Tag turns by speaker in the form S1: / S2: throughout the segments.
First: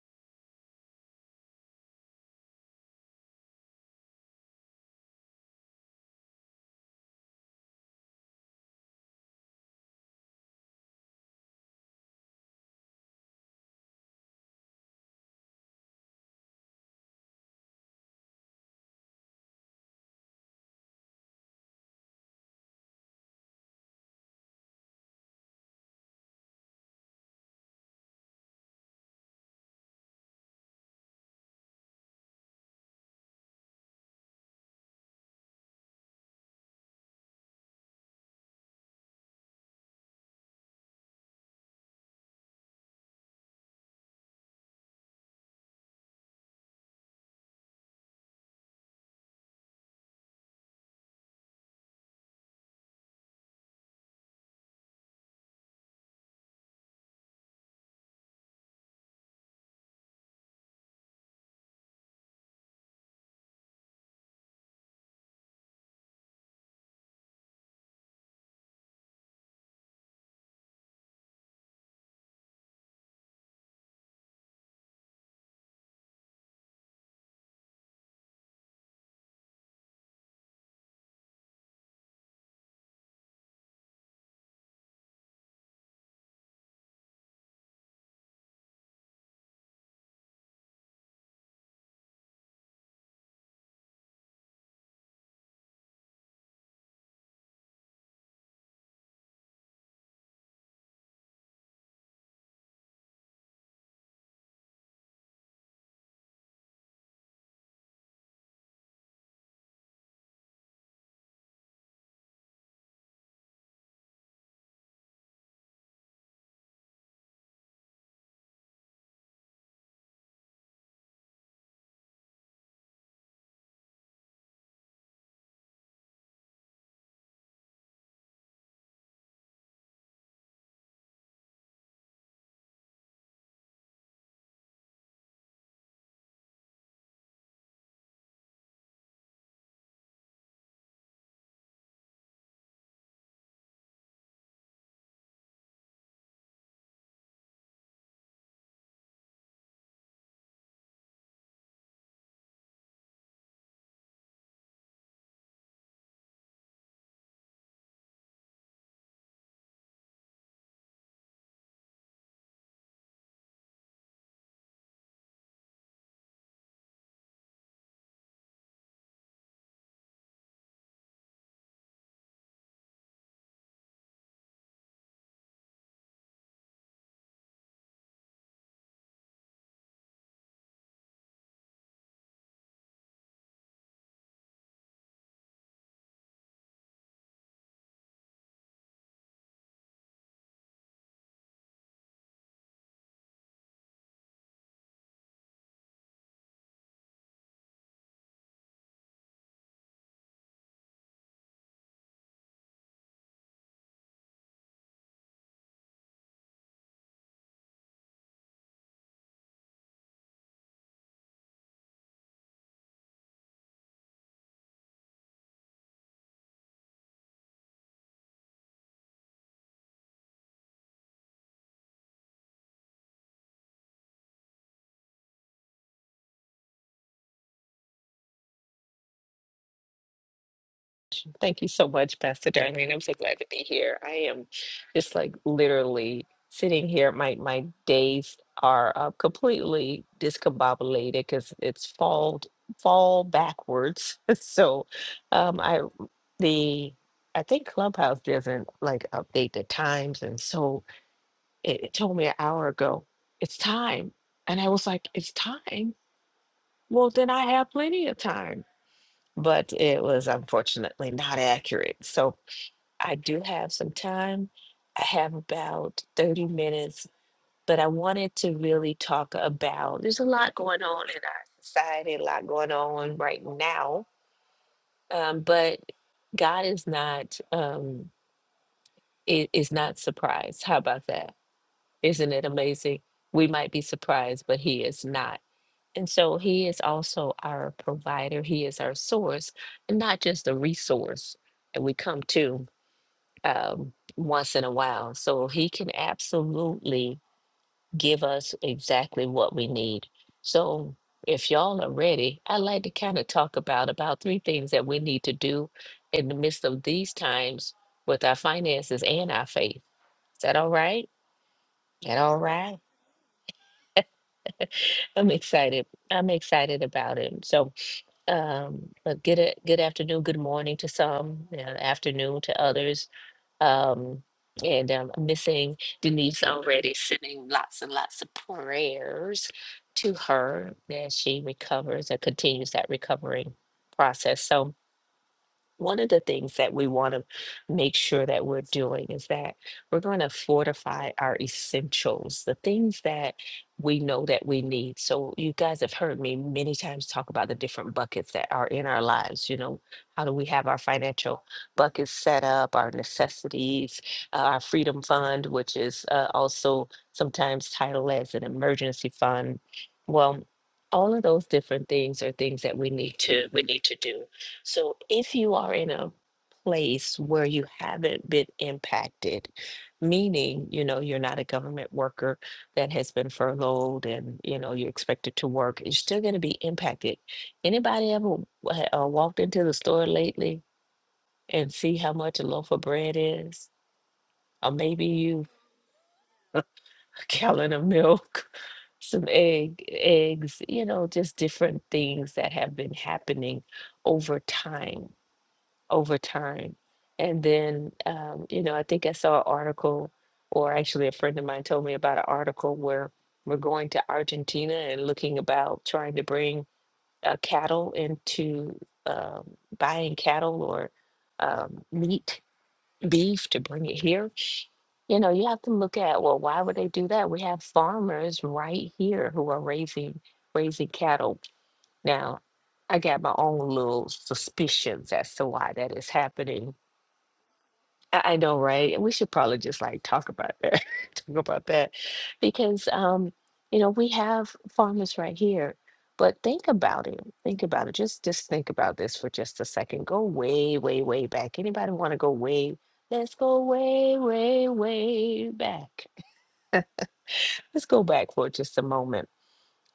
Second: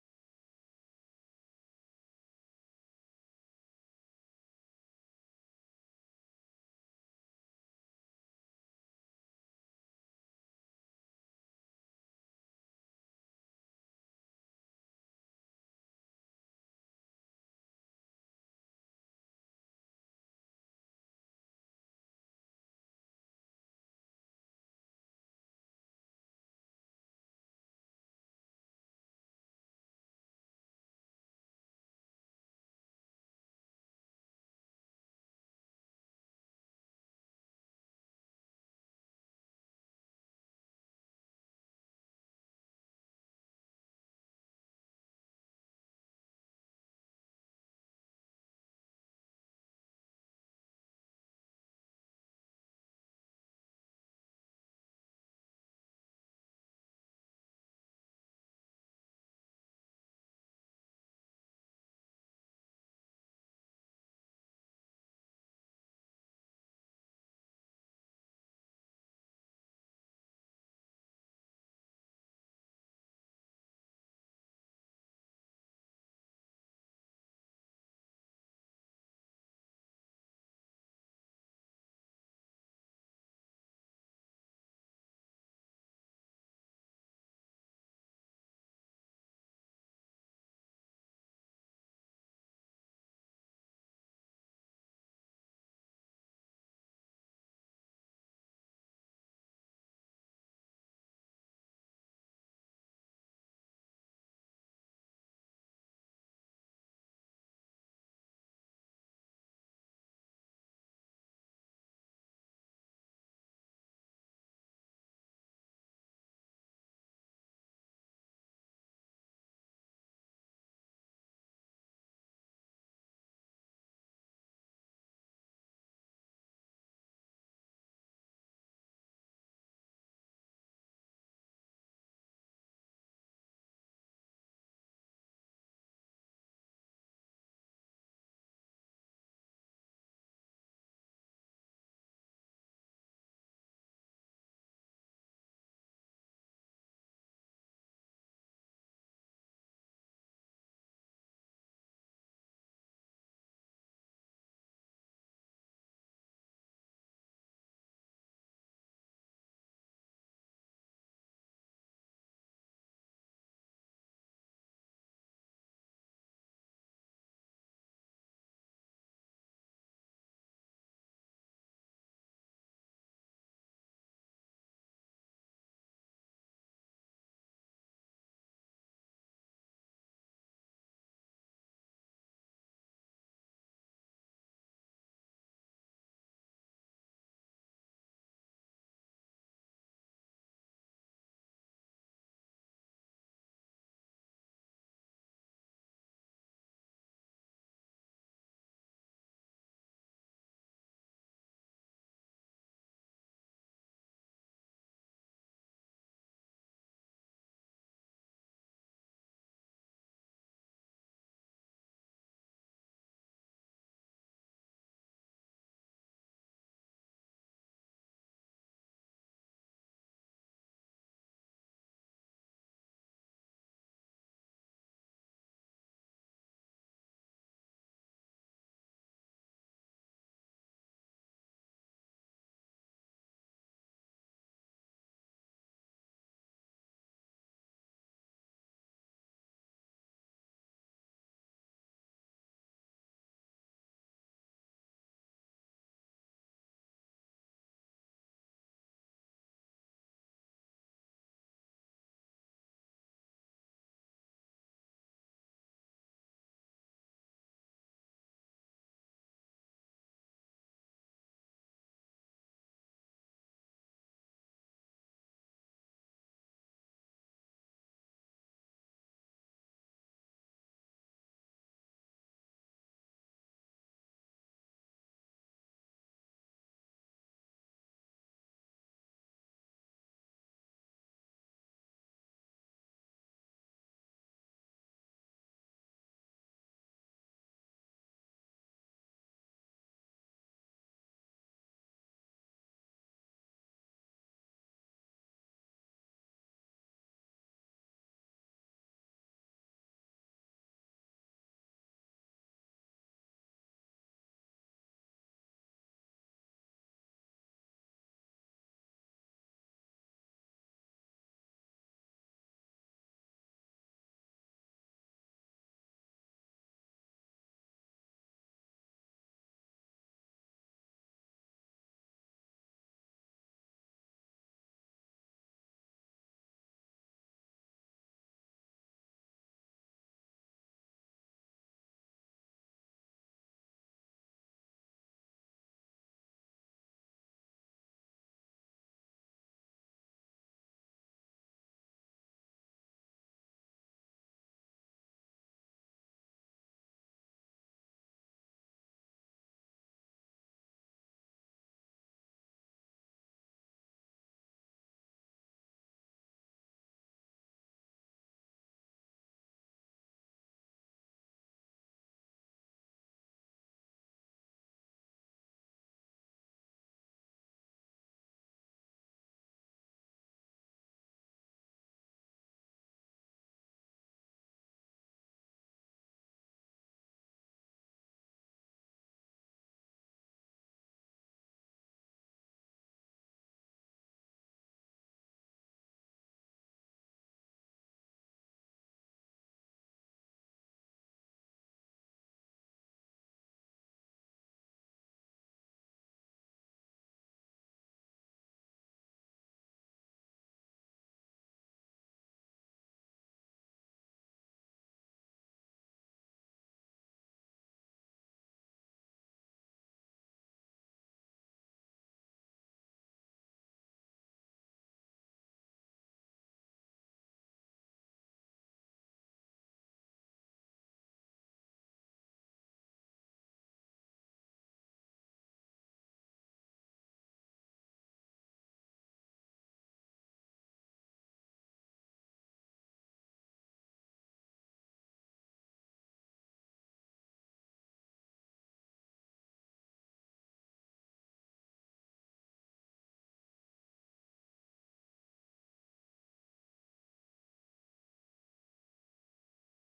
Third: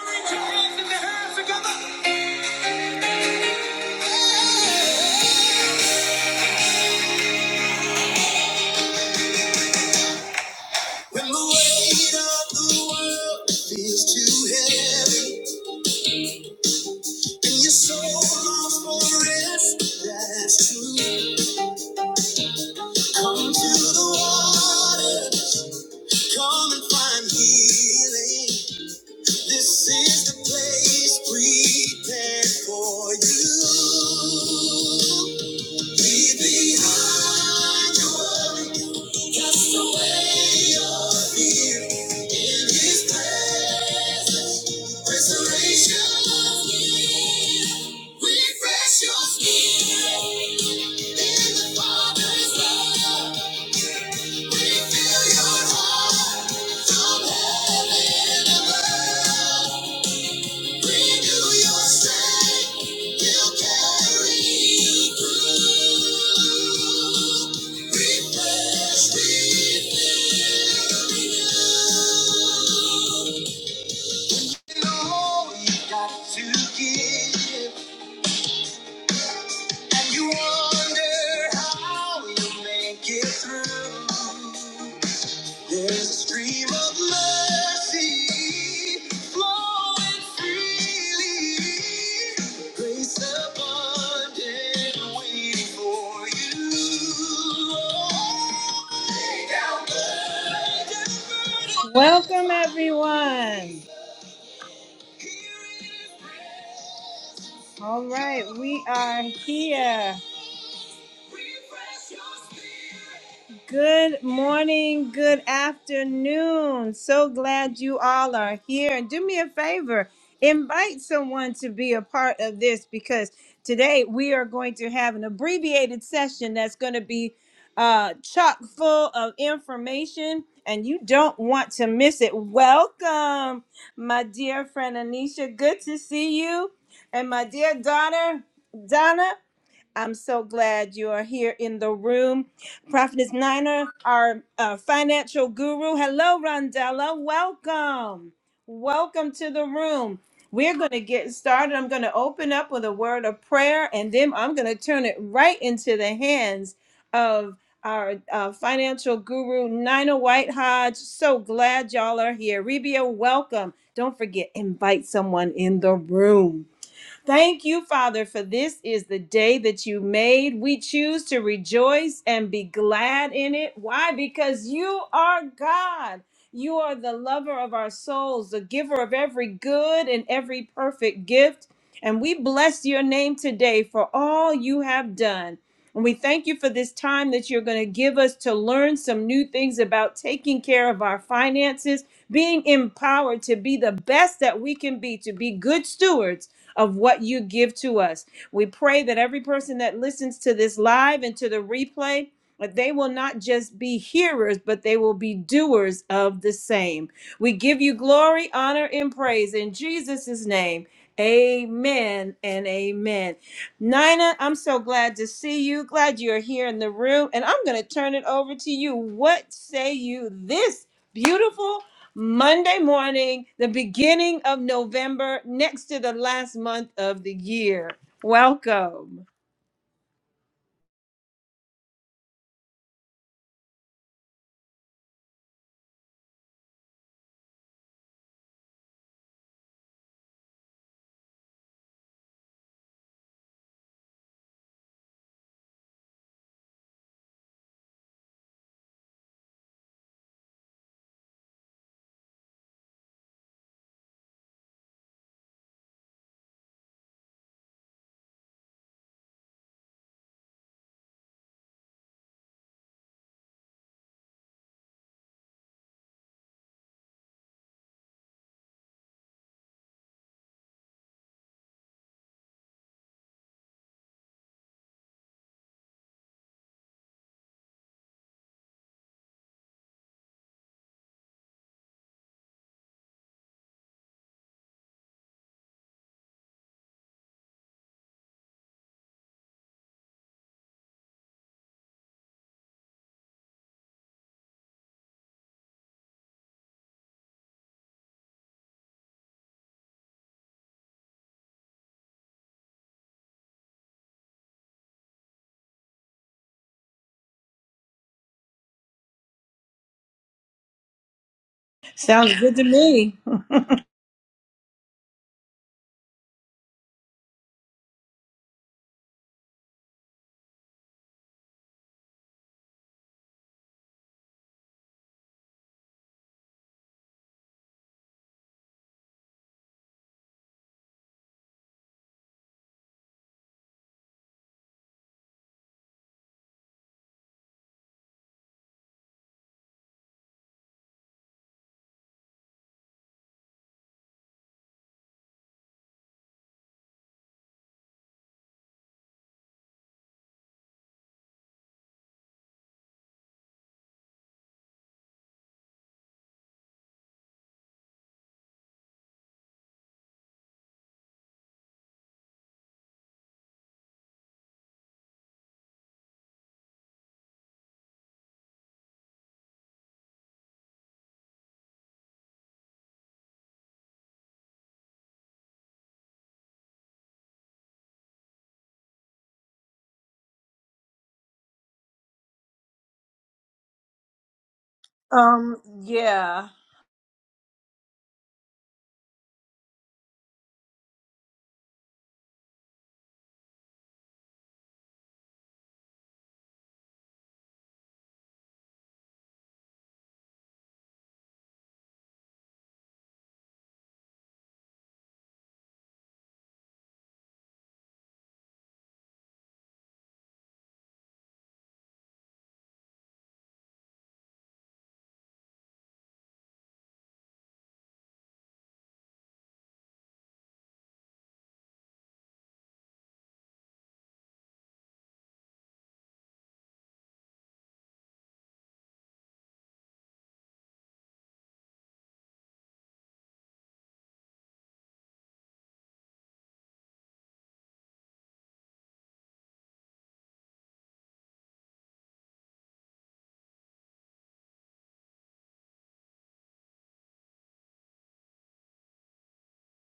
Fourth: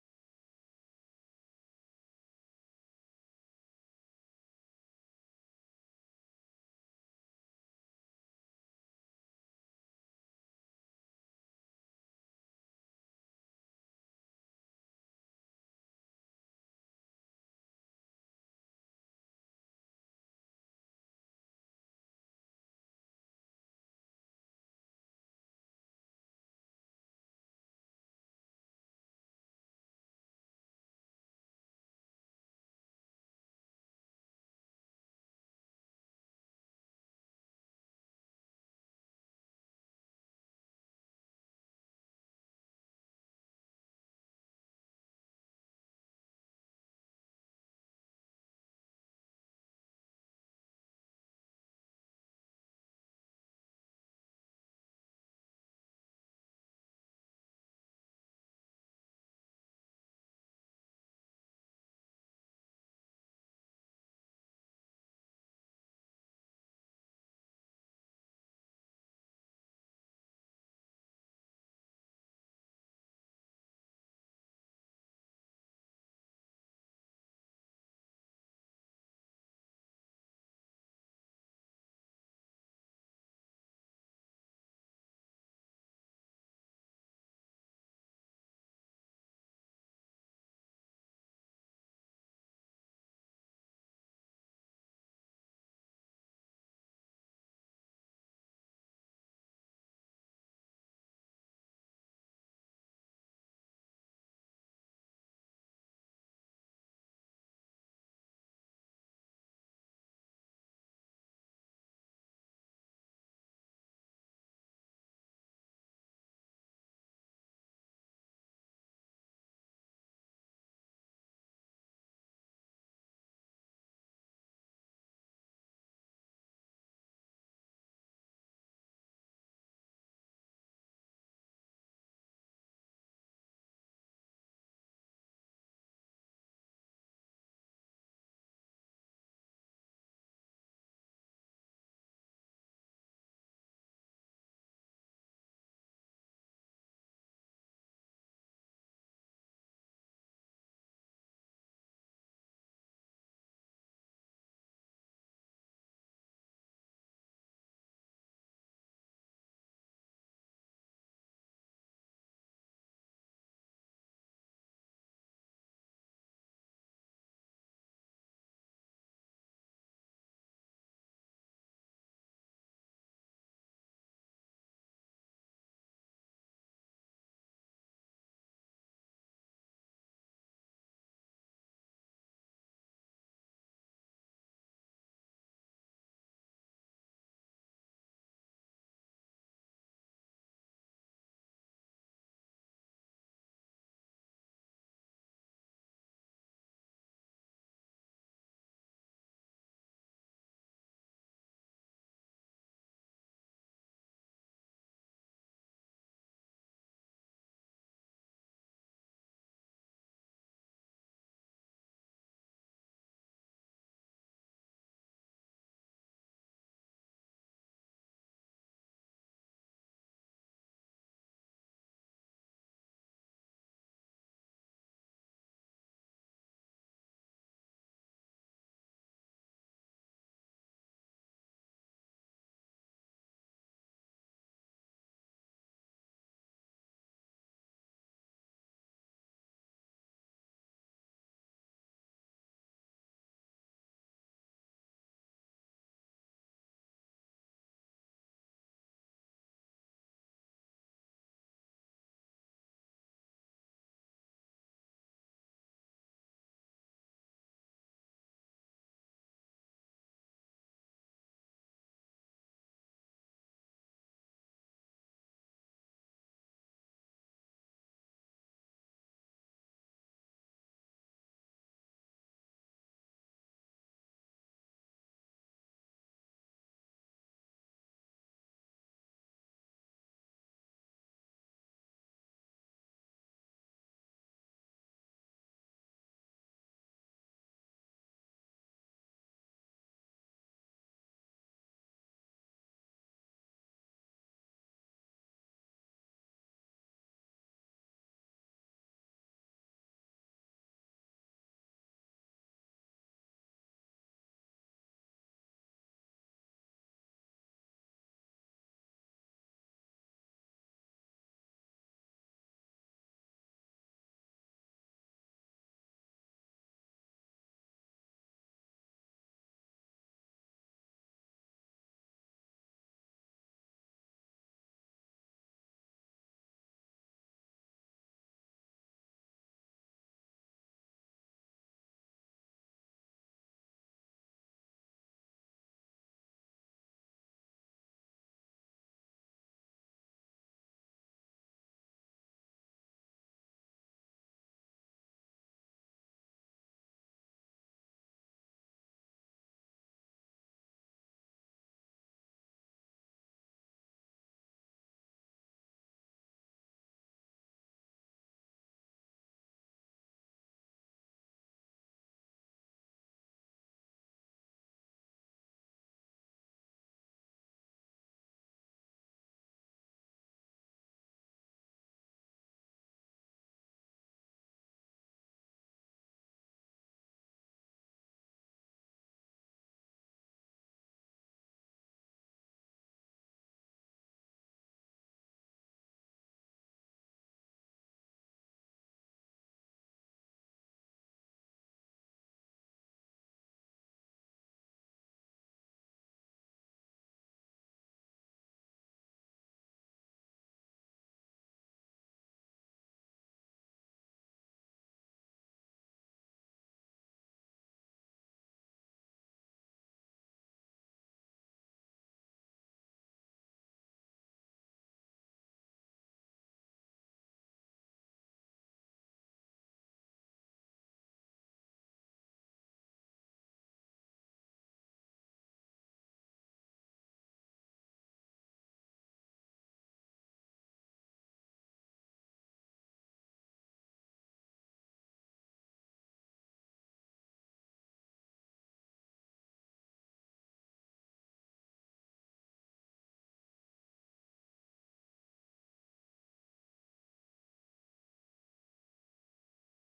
S1: When the weight of the world feels too heavy and your soul longs for rest, that's true. Come to the water, come and find healing. This is the place prepared for you. Leave behind your worry, cast away your fear. In His presence, restoration near. Refresh your spirit in the Father's love. Refill your heart from heaven above. And you wonder how you make it through. There's a stream of mercy flowing freely. Grace abundant waiting for you. Welcome, everyone. All right, we are here. Good morning, good afternoon. So glad you all are here. And do me a favor, invite someone to be a part of this because today we are going to have an abbreviated session that's going to be uh, chock full of information, and you don't want to miss it. Welcome, my dear friend Anisha. Good to see you. And my dear daughter, Donna. I'm so glad you are here in the room. Prophetess Niner, our uh, financial guru. Hello, Rondella. Welcome. Welcome to the room. We're going to get started. I'm going to open up with a word of prayer, and then I'm going to turn it right into the hands of our uh, financial guru, Nina White Hodge. So glad y'all are here. Rebia, welcome. Don't forget, invite someone in the room. Thank you, Father, for this is the day that you made. We choose to rejoice and be glad in it. Why? Because you are God. You are the lover of our souls, the giver of every good and every perfect gift. And we bless your name today for all you have done. And we thank you for this time that you're going to give us to learn some new things about taking care of our finances, being empowered to be the best that we can be, to be good stewards of what you give to us. We pray that every person that listens to this live and to the replay, that they will not just be hearers, but they will be doers of the same. We give you glory, honor, and praise in Jesus' name. Amen and amen. Nina, I'm so glad to see you. Glad you're here in the room. And I'm going to turn it over to you. What say you this beautiful Monday morning, the beginning of November, next to the last month of the year. Welcome.
S2: Thank you so much, Pastor Darlene. I'm so glad to be here. I am just like literally sitting here. My my days are uh, completely discombobulated because it's fall fall backwards. so um, I the I think Clubhouse doesn't like update the times, and so it, it told me an hour ago it's time, and I was like, it's time. Well, then I have plenty of time but it was unfortunately not accurate. So I do have some time. I have about 30 minutes, but I wanted to really talk about there's a lot going on in our society, a lot going on right now. Um, but God is not um, i- is not surprised. How about that? Isn't it amazing? We might be surprised, but He is not. And so He is also our provider. He is our source, and not just a resource that we come to. um, once in a while. So he can absolutely give us exactly what we need. So if y'all are ready, I'd like to kind of talk about about three things that we need to do in the midst of these times with our finances and our faith. Is that all right? Is that
S1: Sounds
S2: all
S1: good to
S2: right?
S1: me.
S2: I'm excited. I'm excited about it. So, um, but good a- good afternoon, good morning to some, uh, afternoon to others Um, and um, missing Denise already sending lots and lots of prayers to her that she recovers and continues that recovering process. So one of the things that we want to make sure that we're doing is that we're going to fortify our essentials, the things that we know that we need. So, you guys have heard me many times talk about the different buckets that are in our lives. You know, how do we have our financial buckets set up, our necessities, uh, our freedom fund, which is uh, also sometimes titled as an emergency fund. Well, all of those different things are things that we need to we need to do so if you are in a place where you haven't been impacted, meaning, you know, you're not a government worker that has been furloughed and, you know, you're expected to work, you're still going to be impacted. Anybody ever wa- uh, walked into the store lately and see how much a loaf of bread is? Or maybe you
S1: Um, yeah.
S2: a gallon of milk, some egg, eggs, you know, just different things that have been happening over time over time. And then, um, you know, I think I saw an article, or actually a friend of mine told me about an article where we're going to Argentina and looking about trying to bring uh, cattle into um, buying cattle or um, meat, beef to bring it here. You know, you have to look at, well, why would they do that? We have farmers right here who are raising raising cattle. Now, I got my own little suspicions as to why that is happening. I I know, right? And we should probably just like talk about that, talk about that, because um, you know we have farmers right here. But think about it. Think about it. Just just think about this for just a second. Go way, way, way back. Anybody want to go way? Let's go way, way, way back. Let's go back for just a moment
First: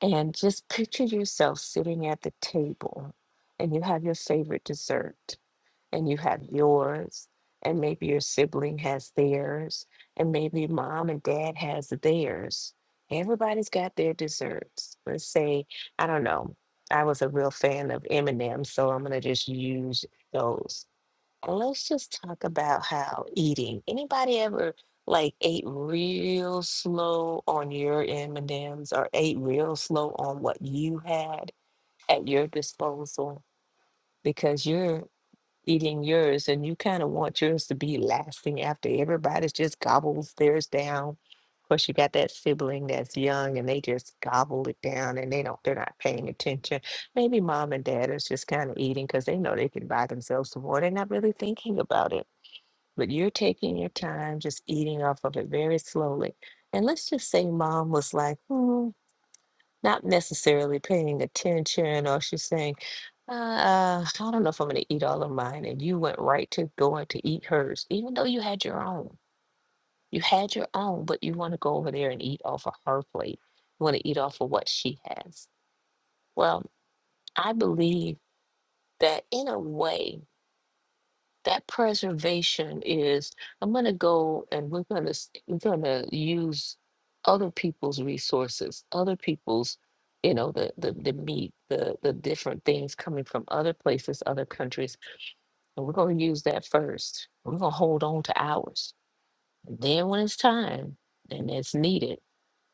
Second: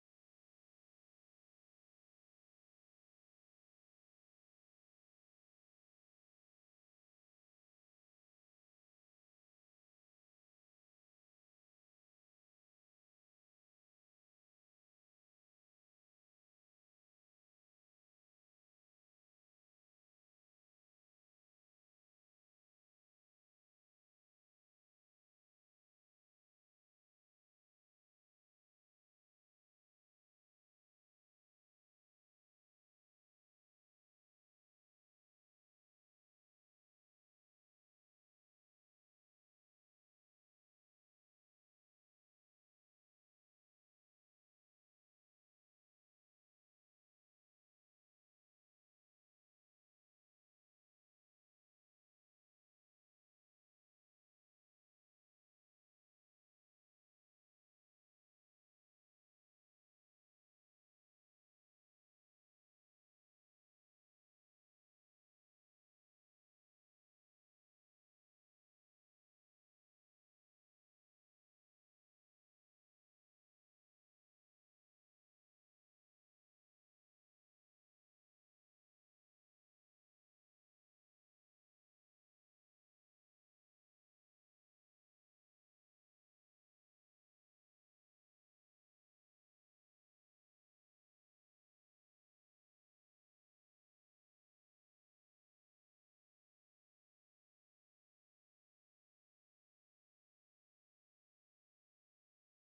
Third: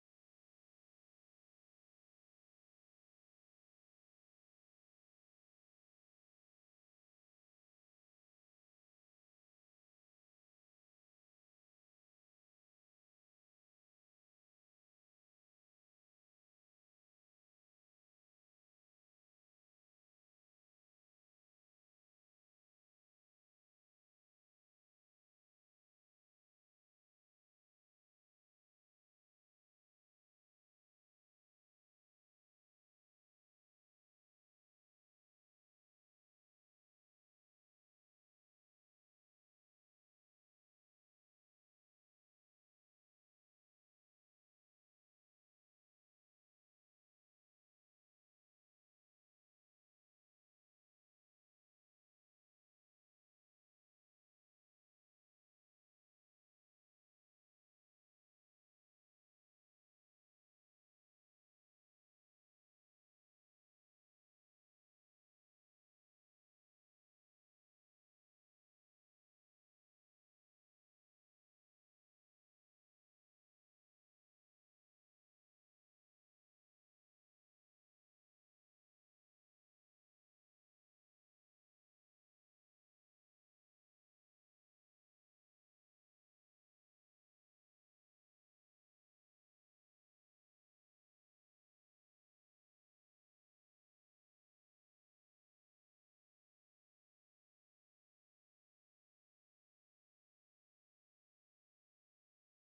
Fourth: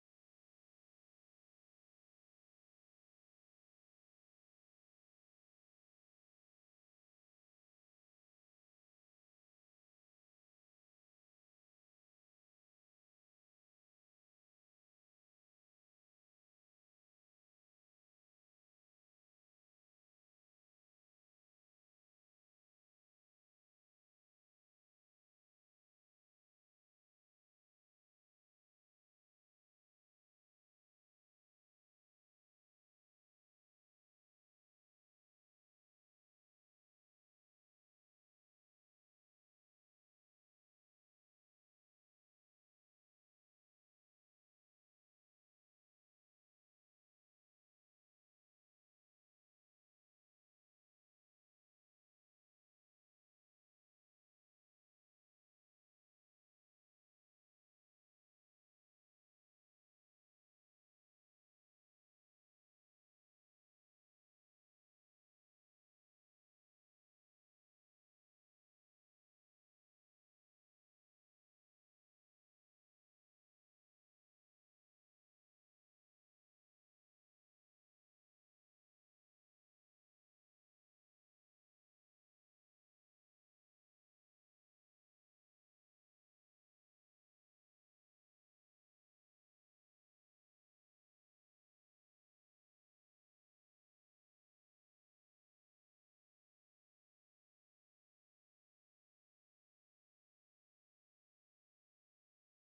S2: And just picture yourself sitting at the table and you have your favorite dessert and you have yours and maybe your sibling has theirs and maybe mom and dad has theirs. Everybody's got their desserts. Let's say, I don't know. I was a real fan of M&M, so I'm going to just use those. Let's just talk about how eating. Anybody ever like ate real slow on your M&Ms or ate real slow on what you had at your disposal because you're eating yours and you kind of want yours to be lasting after everybody's just gobbles theirs down. Of course, you got that sibling that's young and they just gobble it down and they don't, they're not paying attention. Maybe mom and dad is just kind of eating because they know they can buy themselves some more. They're not really thinking about it but you're taking your time, just eating off of it very slowly. And let's just say mom was like, hmm, not necessarily paying attention, or she's saying, uh, uh, I don't know if I'm going to eat all of mine. And you went right to going to eat hers, even though you had your own. You had your own, but you want to go over there and eat off of her plate. You want to eat off of what she has. Well, I believe that in a way, that preservation is i'm going to go and we're going to we're going to use other people's resources other people's you know the the, the meat the the different things coming from other places other countries and we're going to use that first we're going to hold on to ours and then when it's time and it's needed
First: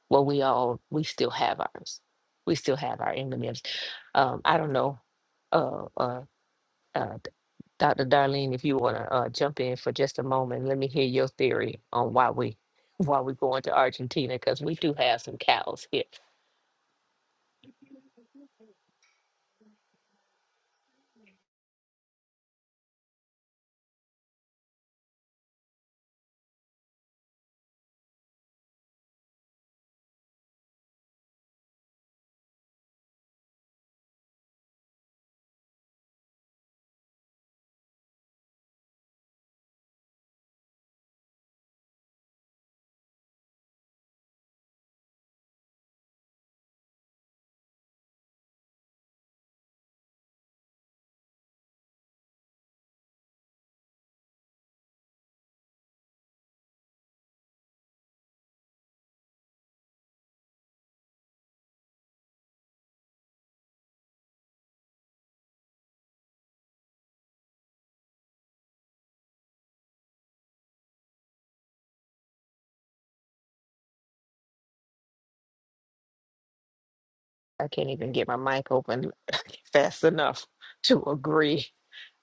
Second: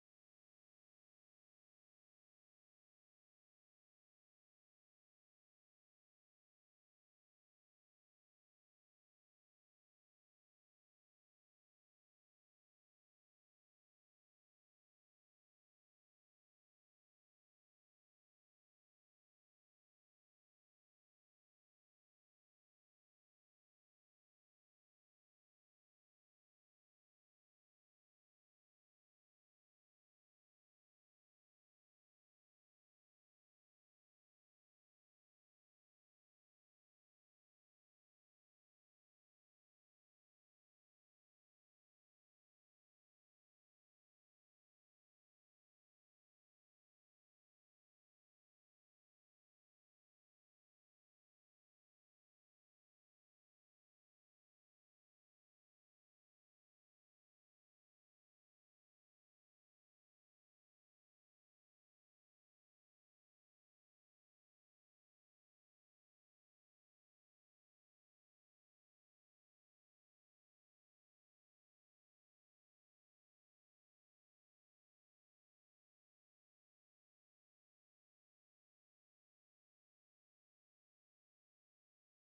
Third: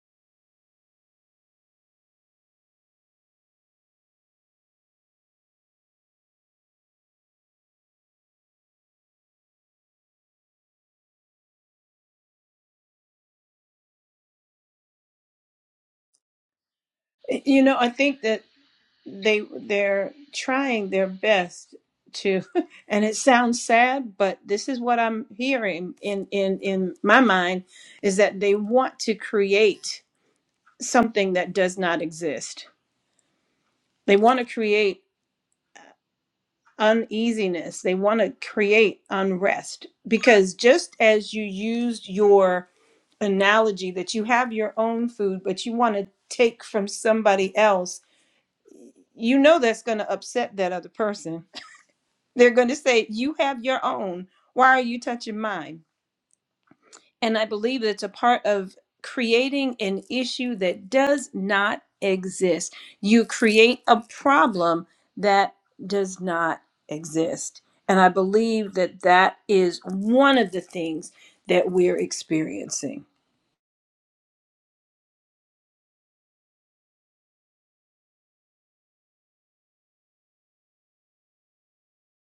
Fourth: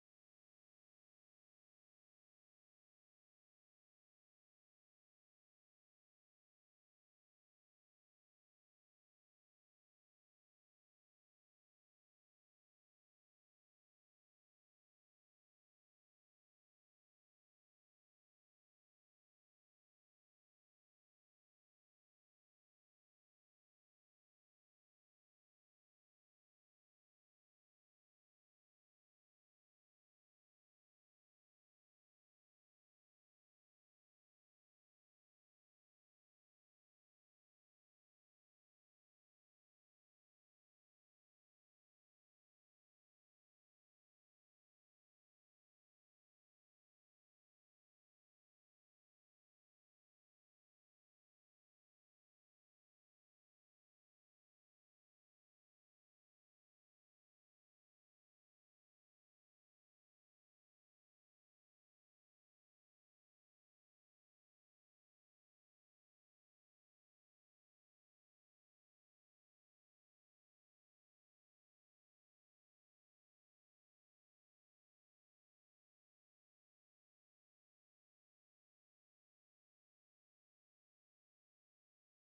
S2: well we all we still have ours we still have our m&ms um, i don't know uh, uh, uh, Dr. Darlene, if you want to uh, jump in for just a moment, let me hear your theory on why we why we're going to Argentina because we do have some cows here.
S1: You know, I think that they they're trying their best to and it sounds sad, but this is what I'm hearing in in in my mind is that they want to create something that does not exist. They want to create uneasiness. They want to create unrest because just as you used your analogy that you have your own food, but you want to take from somebody else, you know that's going to upset that other person. They're going to say, You have your own. Why are you touching mine? And I believe that's a part of creating an issue that does not exist. You create a problem that does not exist. And I believe that that is one of the things that we're experiencing.
S2: I can't even get my mic open fast enough to agree.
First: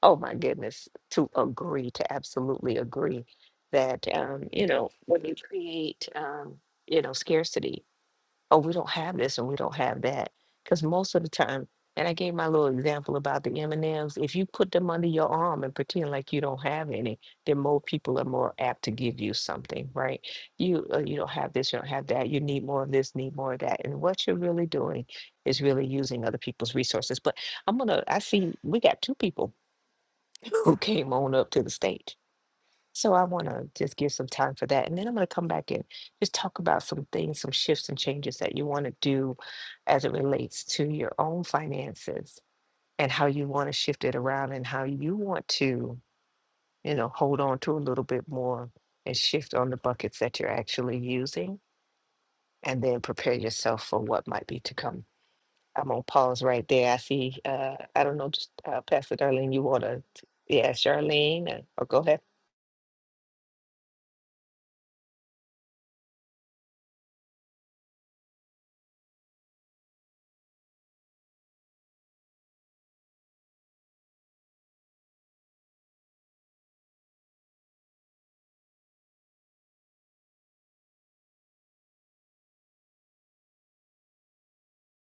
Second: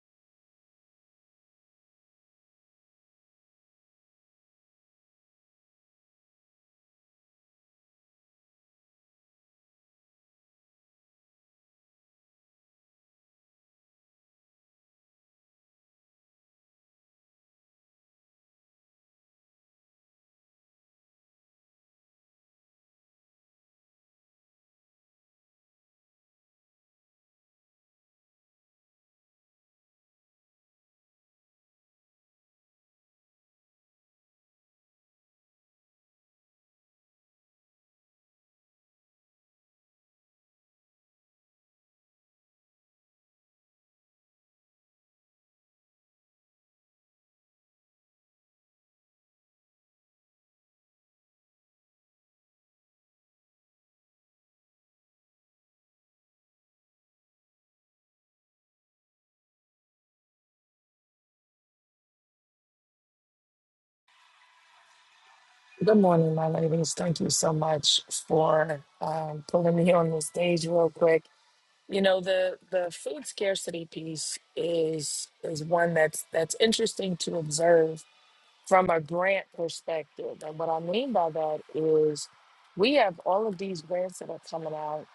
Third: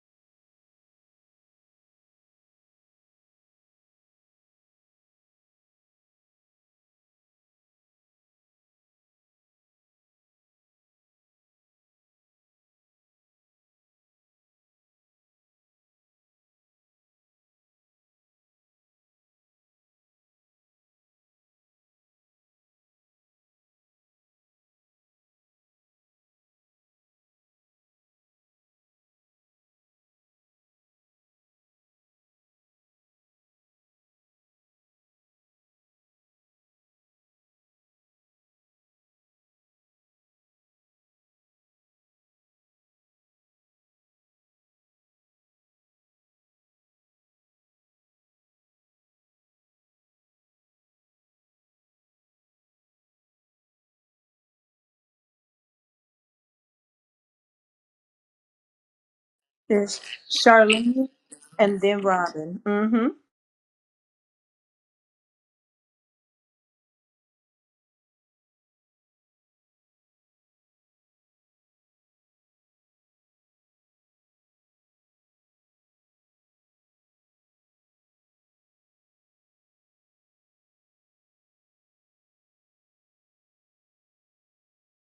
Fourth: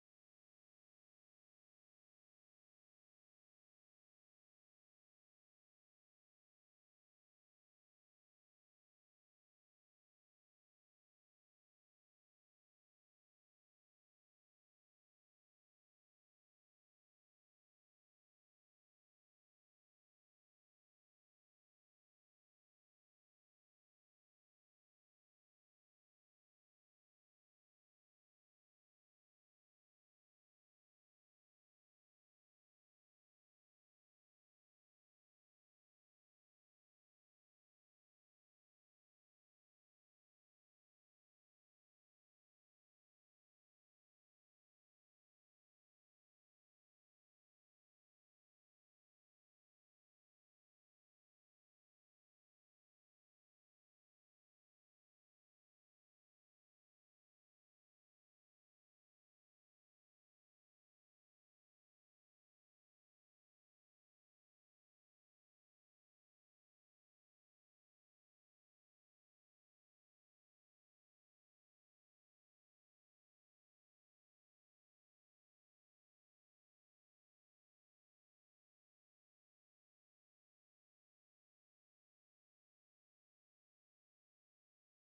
S2: Oh my goodness, to agree, to absolutely agree that um, you know when you create um, you know scarcity oh, we don't have this and we don't have that. Because most of the time, and I gave my little example about the M&Ms, if you put them under your arm and pretend like you don't have any, then more people are more apt to give you something, right? You uh, you don't have this, you don't have that, you need more of this, need more of that. And what you're really doing is really using other people's resources. But I'm gonna, I see we got two people who came on up to the stage. So I want to just give some time for that. And then I'm going to come back and just talk about some things, some shifts and changes that you want to do as it relates to your own finances and how you want to shift it around and how you want to, you know, hold on to a little bit more and shift on the buckets that you're actually using and then prepare yourself for what might be to come. I'm on pause right there. I see, uh, I don't know, just uh, Pastor Darlene, you want
S1: Yes.
S2: to, yeah,
S1: Charlene
S2: Charlene, uh,
S1: and
S2: or go
S1: then
S2: ahead.
S1: Robin. hmm
S3: Good morning, my ladies. Thank you so much for um, pulling me on the stage real quick. You know the the food scarcity piece is is one that's that's interesting to observe from a grant perspective. And what I mean by that is we have all of these grants that are coming out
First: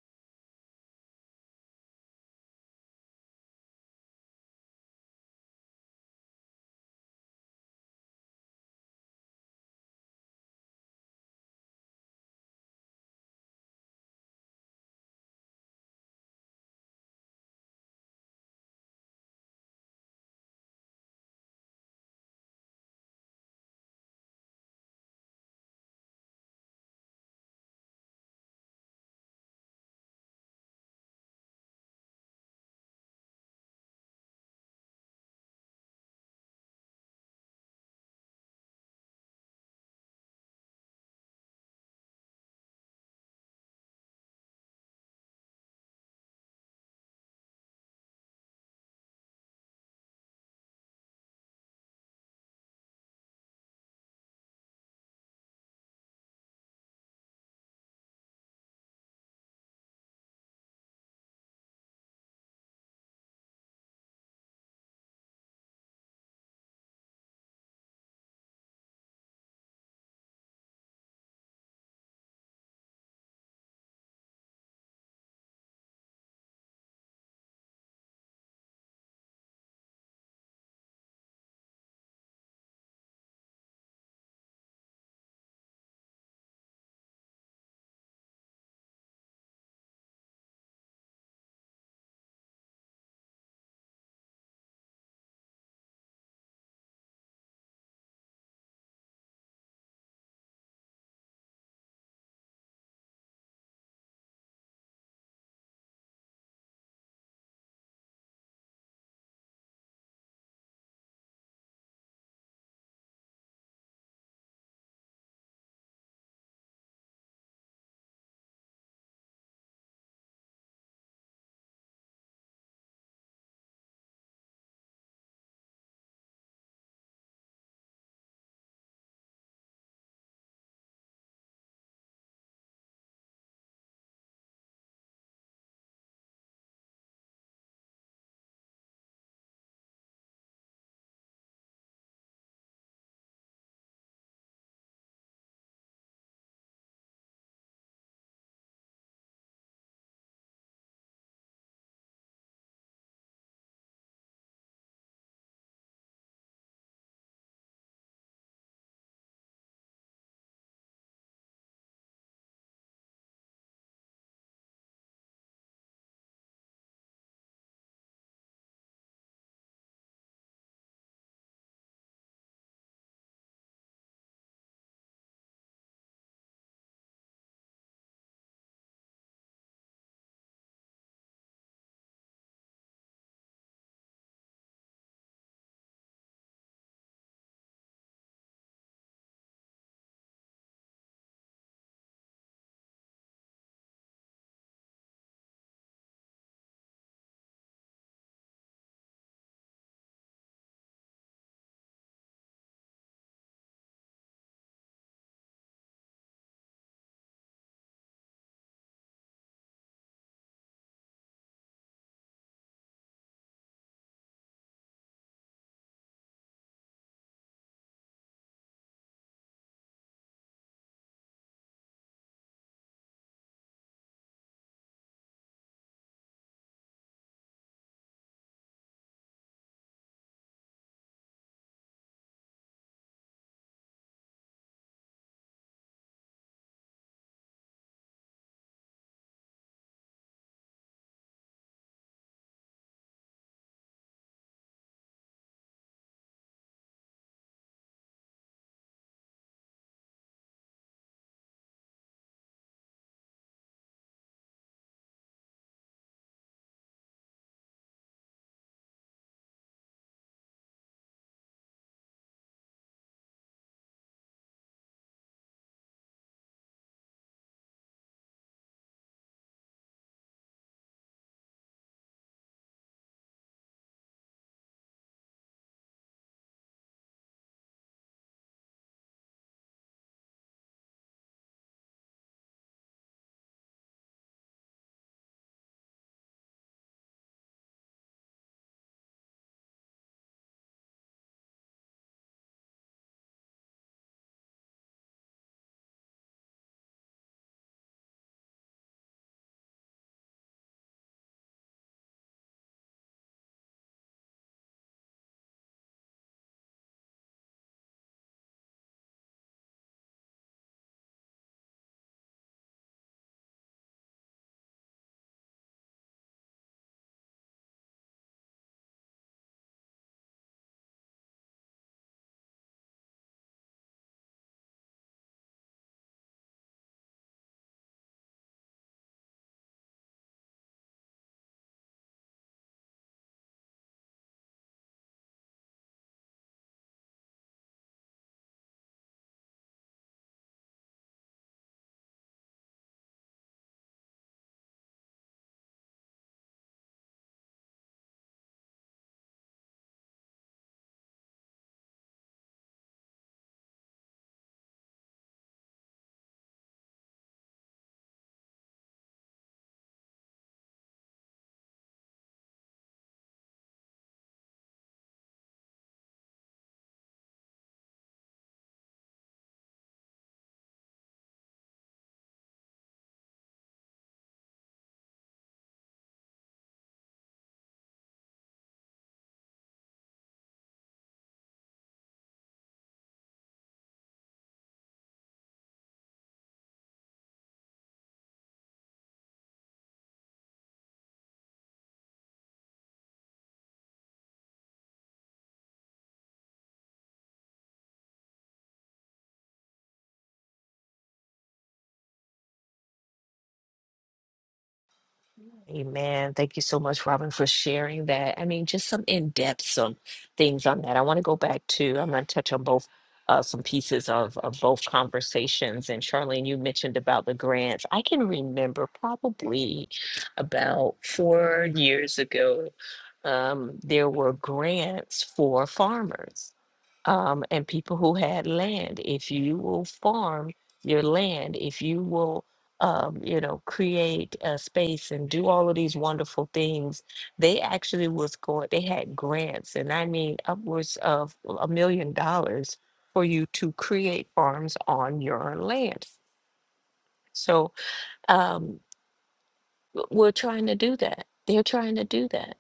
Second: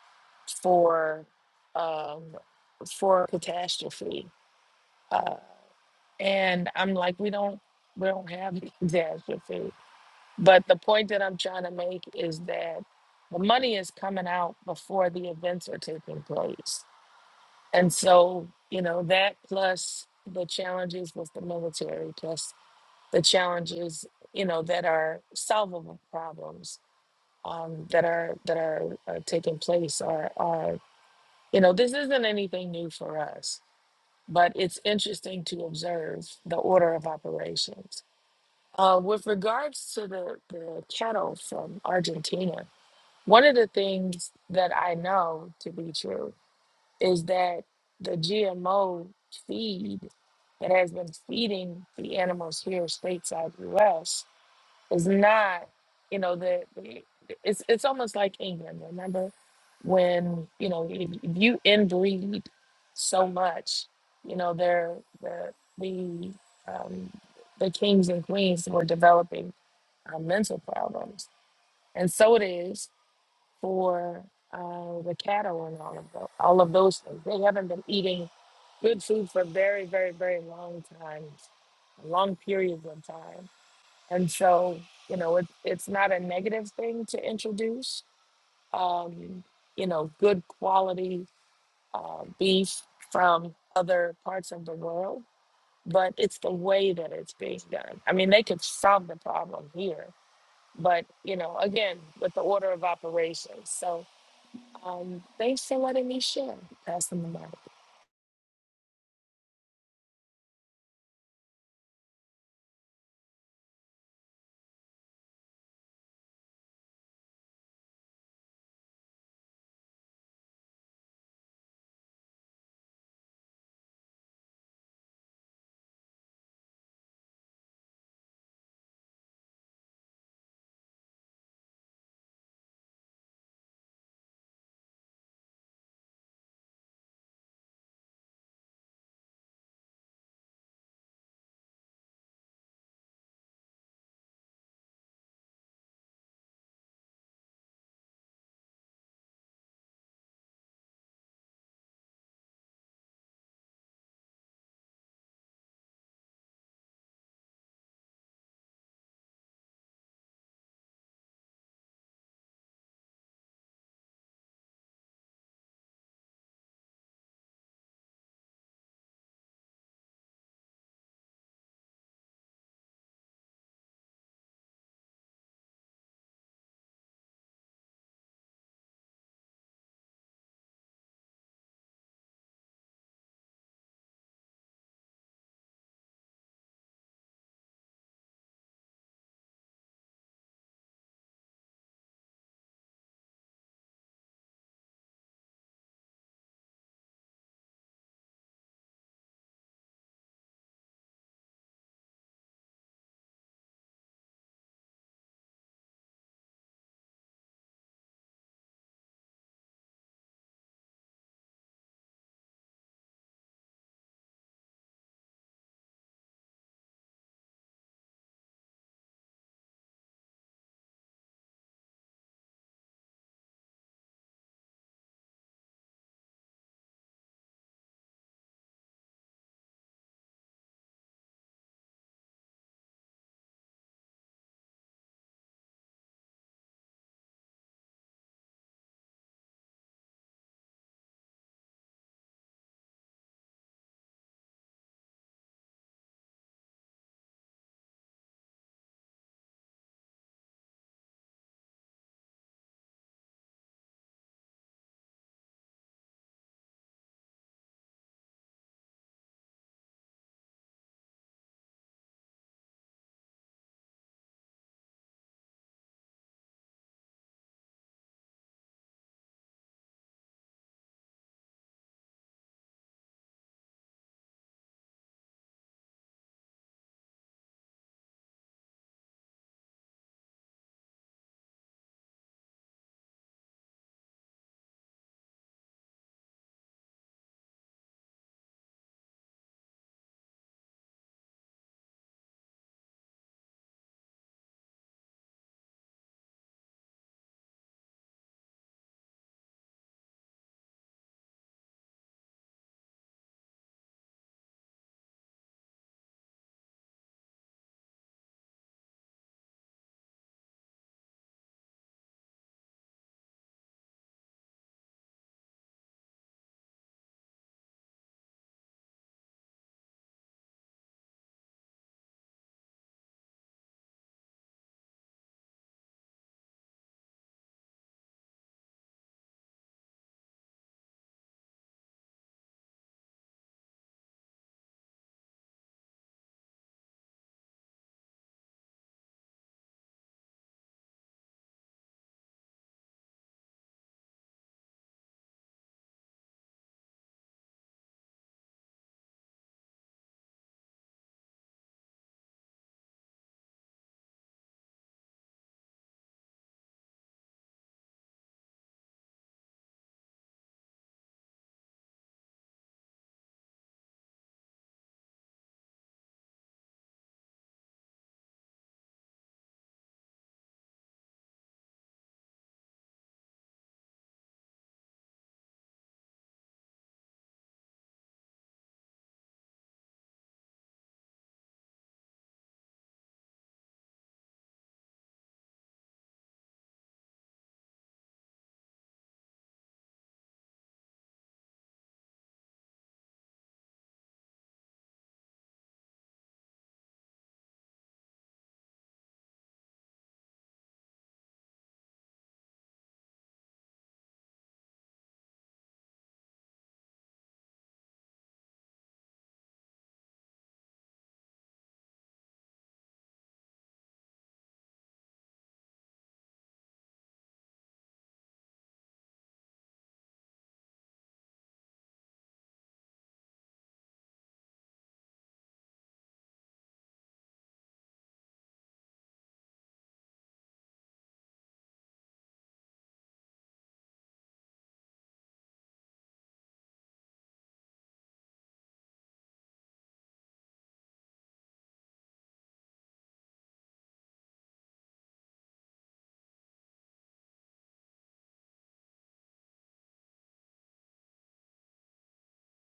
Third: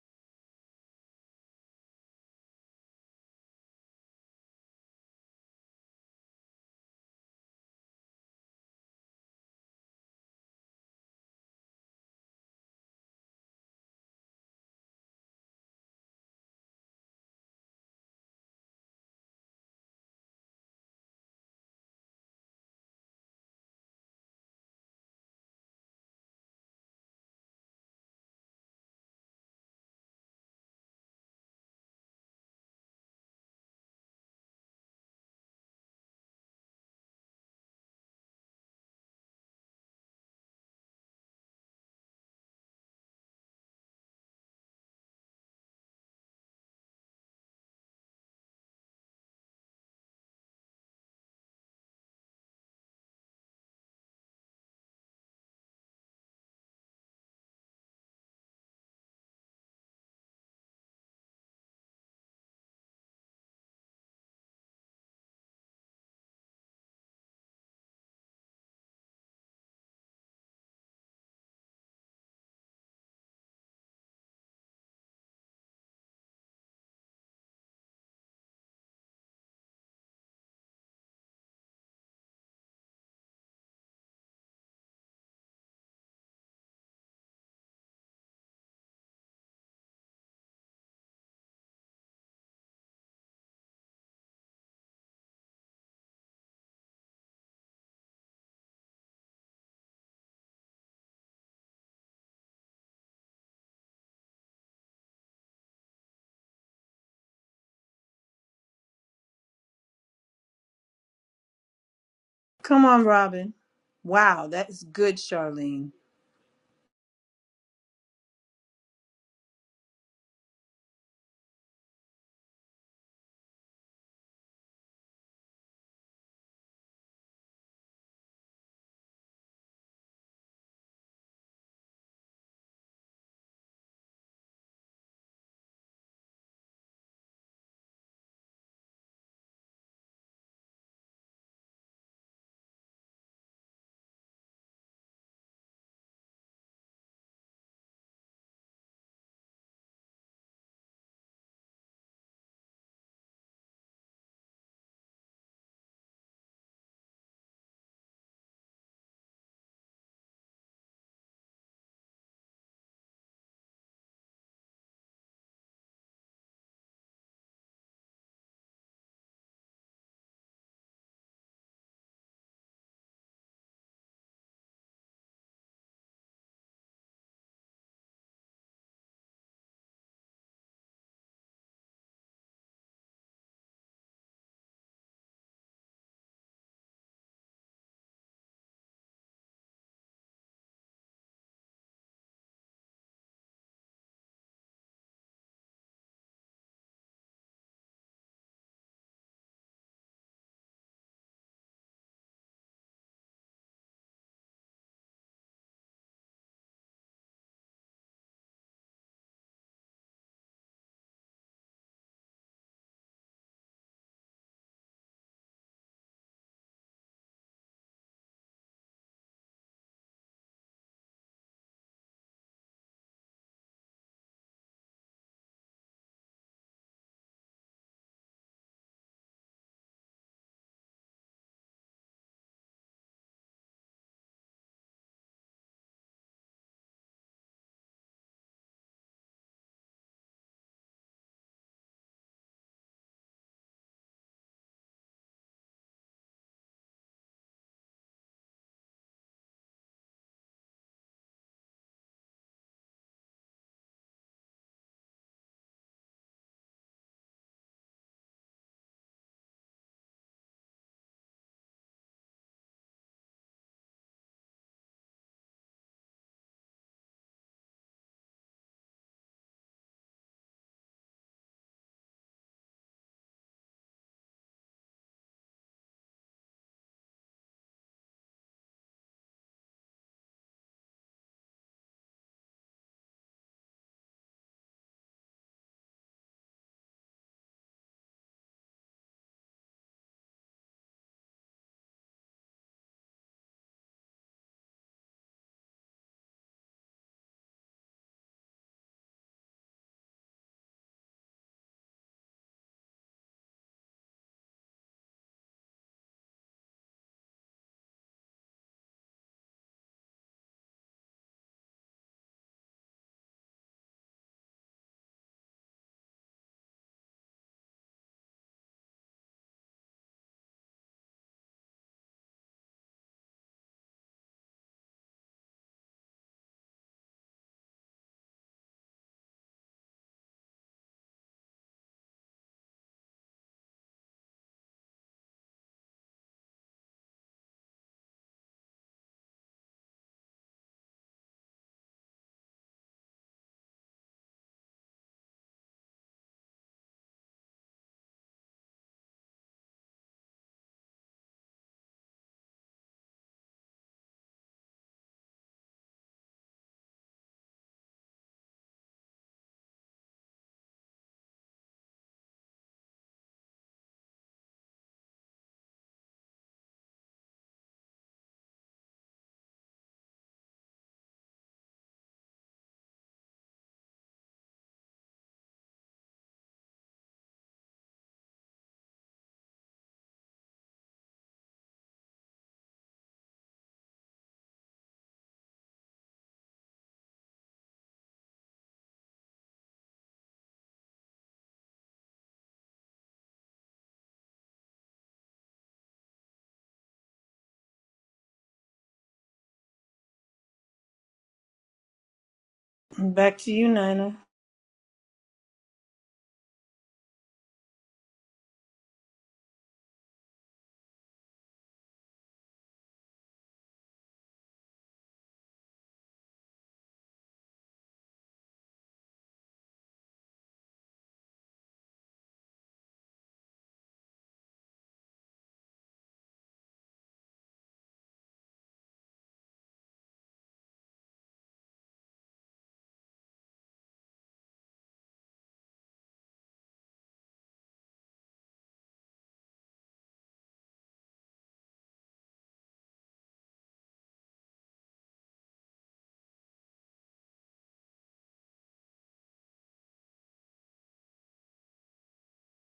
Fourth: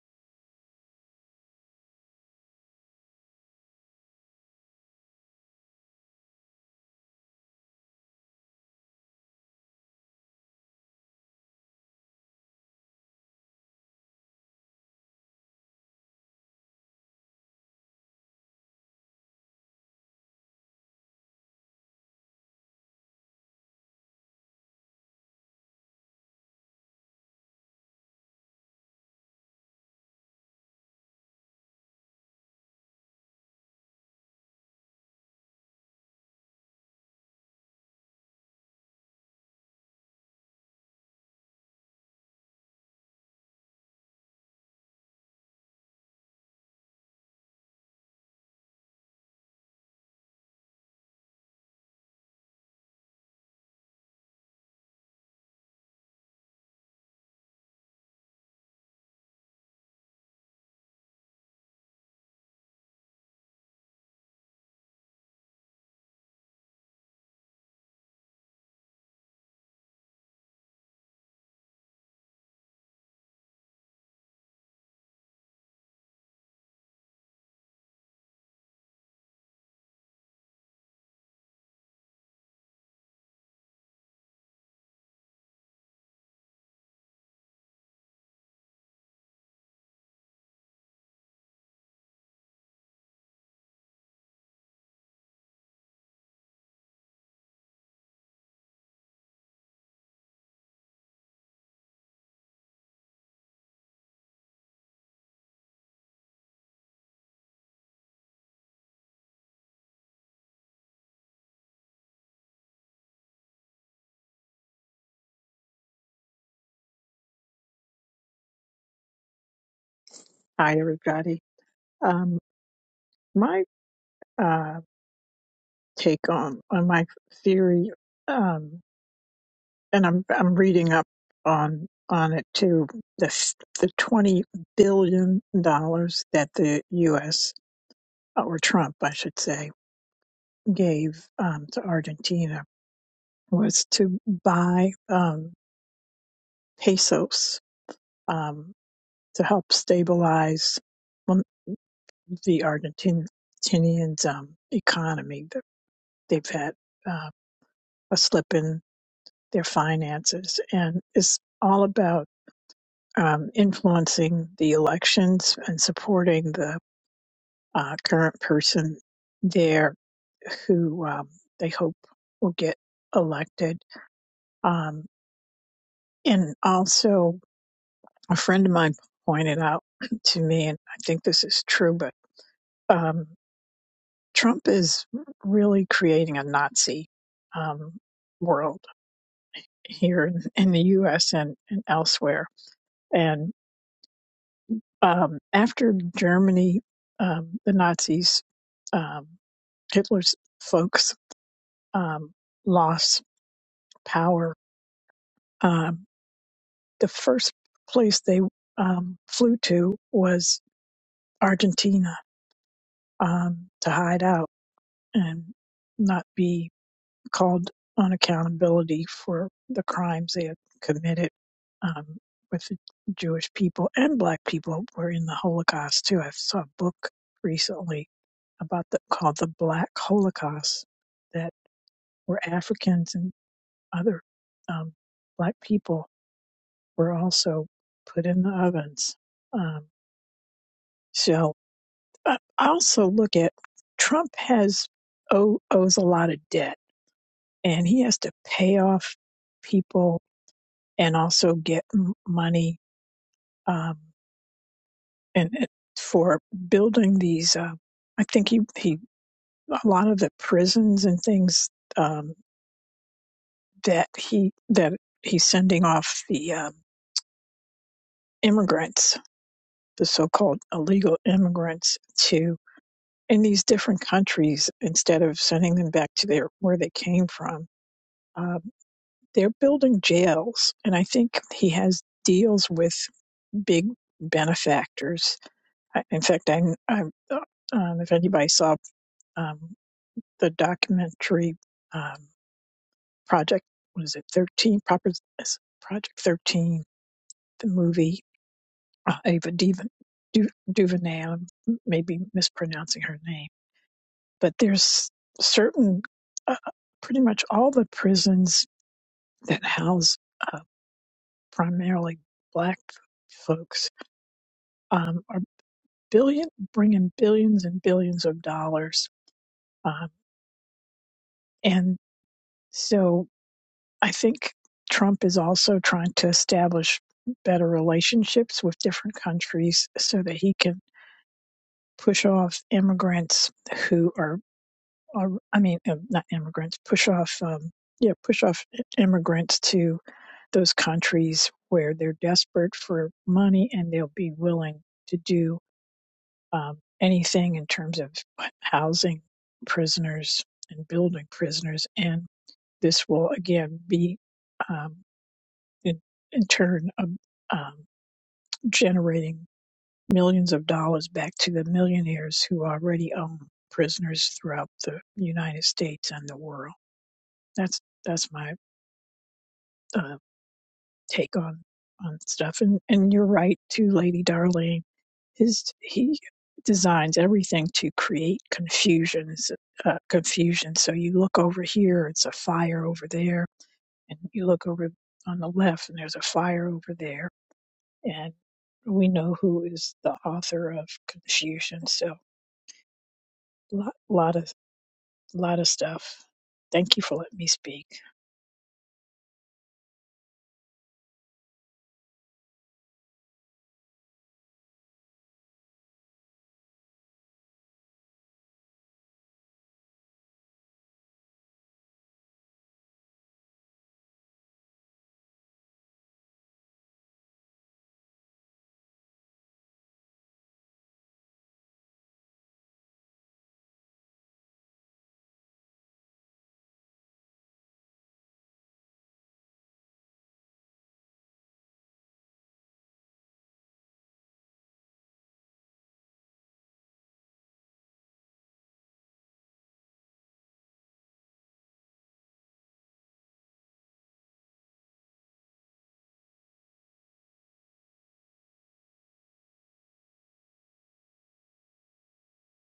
S3: for um, for catastrophe, uh, and I'm like we don't we don't have catastrophe but the point that I'm trying to make is that the money is coming out before the events are taking place. And so, you know, that plus the challenges with the military, plus the challenges, you know, that are solvable problems um, that are that are, are taking place are are you know this isn't anything new for us, but it's interesting to observe the order of operations. Uh, with regards to the, the cattle from Argentina, One of the things that I know to be true is that the GMO feed that has been feeding the animals here stateside US is not, you know, the, the- it's it's almost like England, remember? When, you know, if, if you inbreed so much, you know, they're the the um, the kings and queens were developing uh, mental problems. And so it is for uh, the cattle and all of those, all of those things. They haven't been eating good food for very, very, very long times, long periods of time. And so, you know, it, it's not a negative thing to introduce, um, you know, good quality uh, beef from other parts of the world, but it's the way that it's being done. I mean, they could solve the problem here, but, you know, again, with the order of operations. So, um, thanks for letting me share. Pass the mic.
S1: Come on, Robin. Wow, that is good, Charlene.
S4: Hi, everybody. Um, my uh, take on, on my theory, um, and I'm I'm reading up on on it too. The s- the twenty billion dollars that the U.S. or Trump, I should say, gave um, to Argentina was to buy um, pesos um, to help stabilize um, the Argentinian's um, economy. They've had uh, a slip in their finances, and it's all about um, influencing the elections and supporting the uh, current person there who um, they hope will get elected. Um, and also, a friend of mine pointed out to me, and I think this is true, but um, Trump is really creating a Nazi um, world here in, in the U.S. and, and elsewhere And Um, after Germany, um, the Nazis, um, Hitler's folks um, lost power. Um, the first place they um, flew to was Argentina um, to hide out and not be called on accountability for the crimes they had committed um, with the Jewish people and Black people were in the Holocaust too. I saw a book recently about the called the Black Holocaust that where Africans and other um, black people were also put in the ovens. Um, so I also look at Trump has owe, owes a lot of debt, and he has to pay off people and also get m- money um, and it- for building these. Uh, I think he, he a lot of the prisons and things. Um, that he that he's sending off the um, immigrants, the so-called illegal immigrants, to in these different countries instead of sending them back to their where they came from. Um, they're building jails, and I think he has deals with big benefactors. I, in fact, I, I uh, um, if anybody saw um, the documentary um, project, what is it, thirteen Proper- Project Thirteen, the movie uh, Ava Duven, du, DuVernay. I'm maybe mispronouncing her name, but there's certain, uh, pretty much all the prisons that house uh, primarily black folks um, are billion bringing billions and billions of dollars, um, and so I think Trump is also trying to establish better relationships with different countries so that he can push off immigrants who are or I mean, um, not immigrants, push off, um, yeah, push off immigrants to those countries where they're desperate for money and they'll be willing to do um, anything in terms of housing prisoners and building prisoners. And this will again be, um, in, in turn, um, um, generating millions of dollars back to the millionaires who already own prisoners throughout the United States and the world. That's that's my uh, take on on stuff. And and you're right too, Lady Darling. His he designs everything to create confusions, uh, confusion. So you look over here, it's a fire over there, and you look over on the left, and there's a fire over there. And we know who is the author of confusion. So a lot, lot of lot of stuff. Thank you for letting me speak.
S1: Back to you, Nina.
S2: Amen. Thank you so much, Robin, for sharing that. I mean, just some in depth, some things on that. I want to go back to, I'm going to touch on both, uh, some pieces of, of both conversations. And Charlene, you mentioned about the grants. I can remember probably about four years ago, um, there were grants for farmers um, and people who had land. If you will farm your land, if you will, um, you know, create a space and do all of these wonderful things, they actually was going. They had grants, and I mean upwards of a million dollars for you to create farms on your land. So um, w- we're trying to do that. They're trying to do that.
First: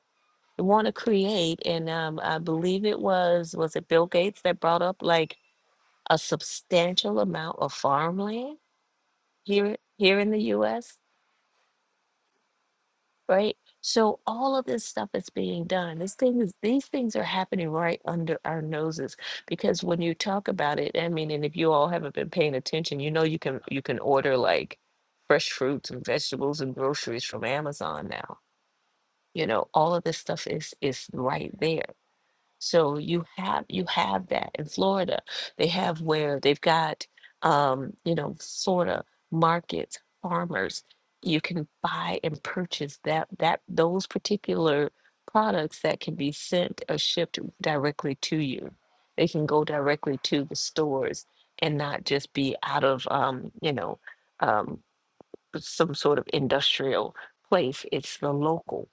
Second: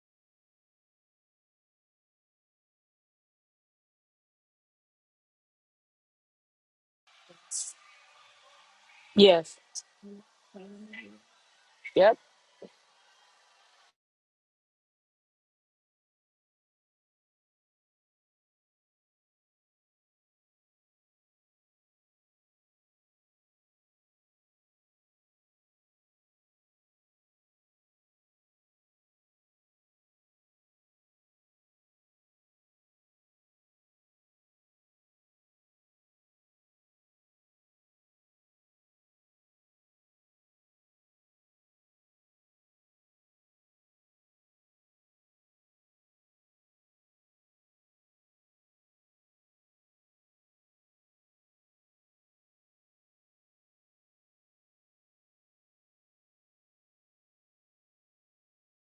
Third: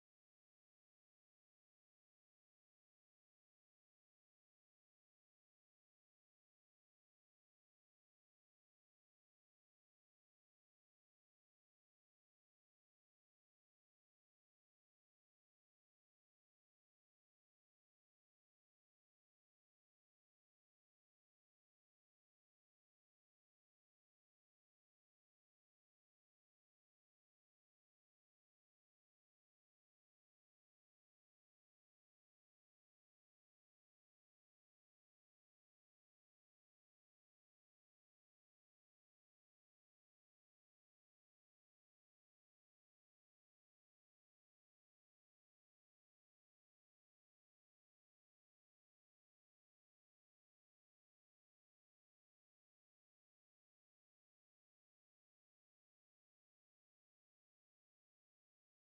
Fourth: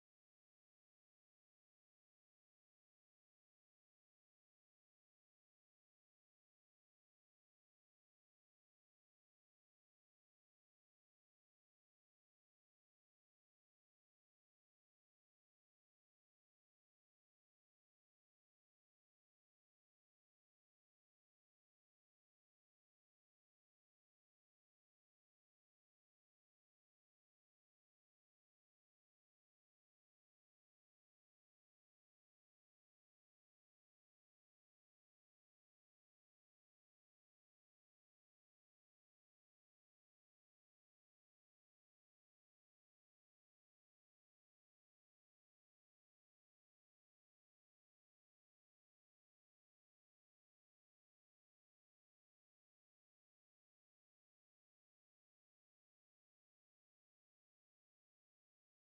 S2: They want to create, and um, I believe it was was it Bill Gates that brought up like a substantial amount of farmland
S3: Yes.
S2: here here in the US,
S3: Yep.
S2: right? So all of this stuff is being done. This thing is these things are happening right under our noses because when you talk about it, I mean, and if you all haven't been paying attention, you know you can you can order like fresh fruits and vegetables and groceries from Amazon now. You know, all of this stuff is is right there So you have you have that in Florida. They have where they've got um, you know, Florida markets, farmers. You can buy and purchase that that those particular products that can be sent or shipped directly to you. They can go directly to the stores and not just be out of um, you know, um, some sort of industrial place. It's the local,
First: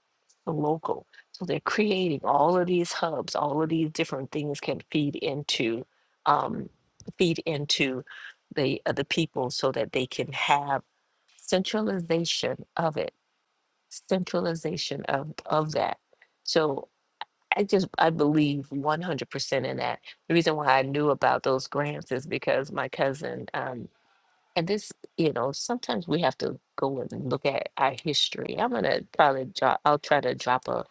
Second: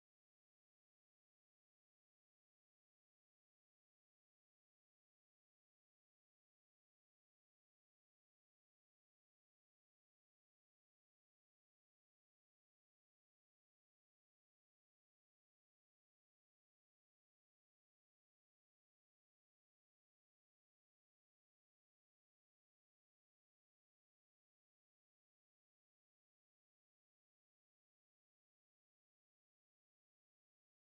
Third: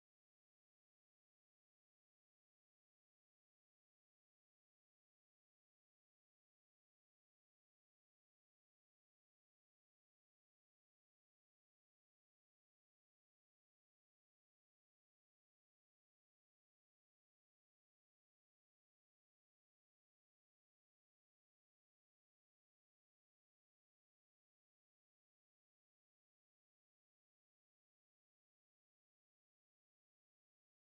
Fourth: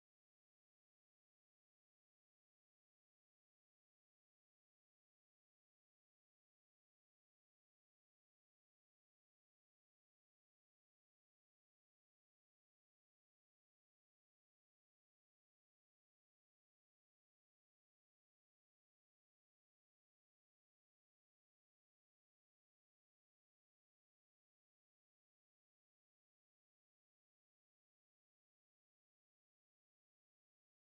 S2: the local. So they're creating all of these hubs, all of these different things can feed into, um, feed into the uh, the people so that they can have centralization of it, centralization of of that. So I just I believe one hundred percent in that. The reason why I knew about those grants is because my cousin. um, and this, you know, sometimes we have to go and look at our history. I'm gonna probably drop. I'll try to drop a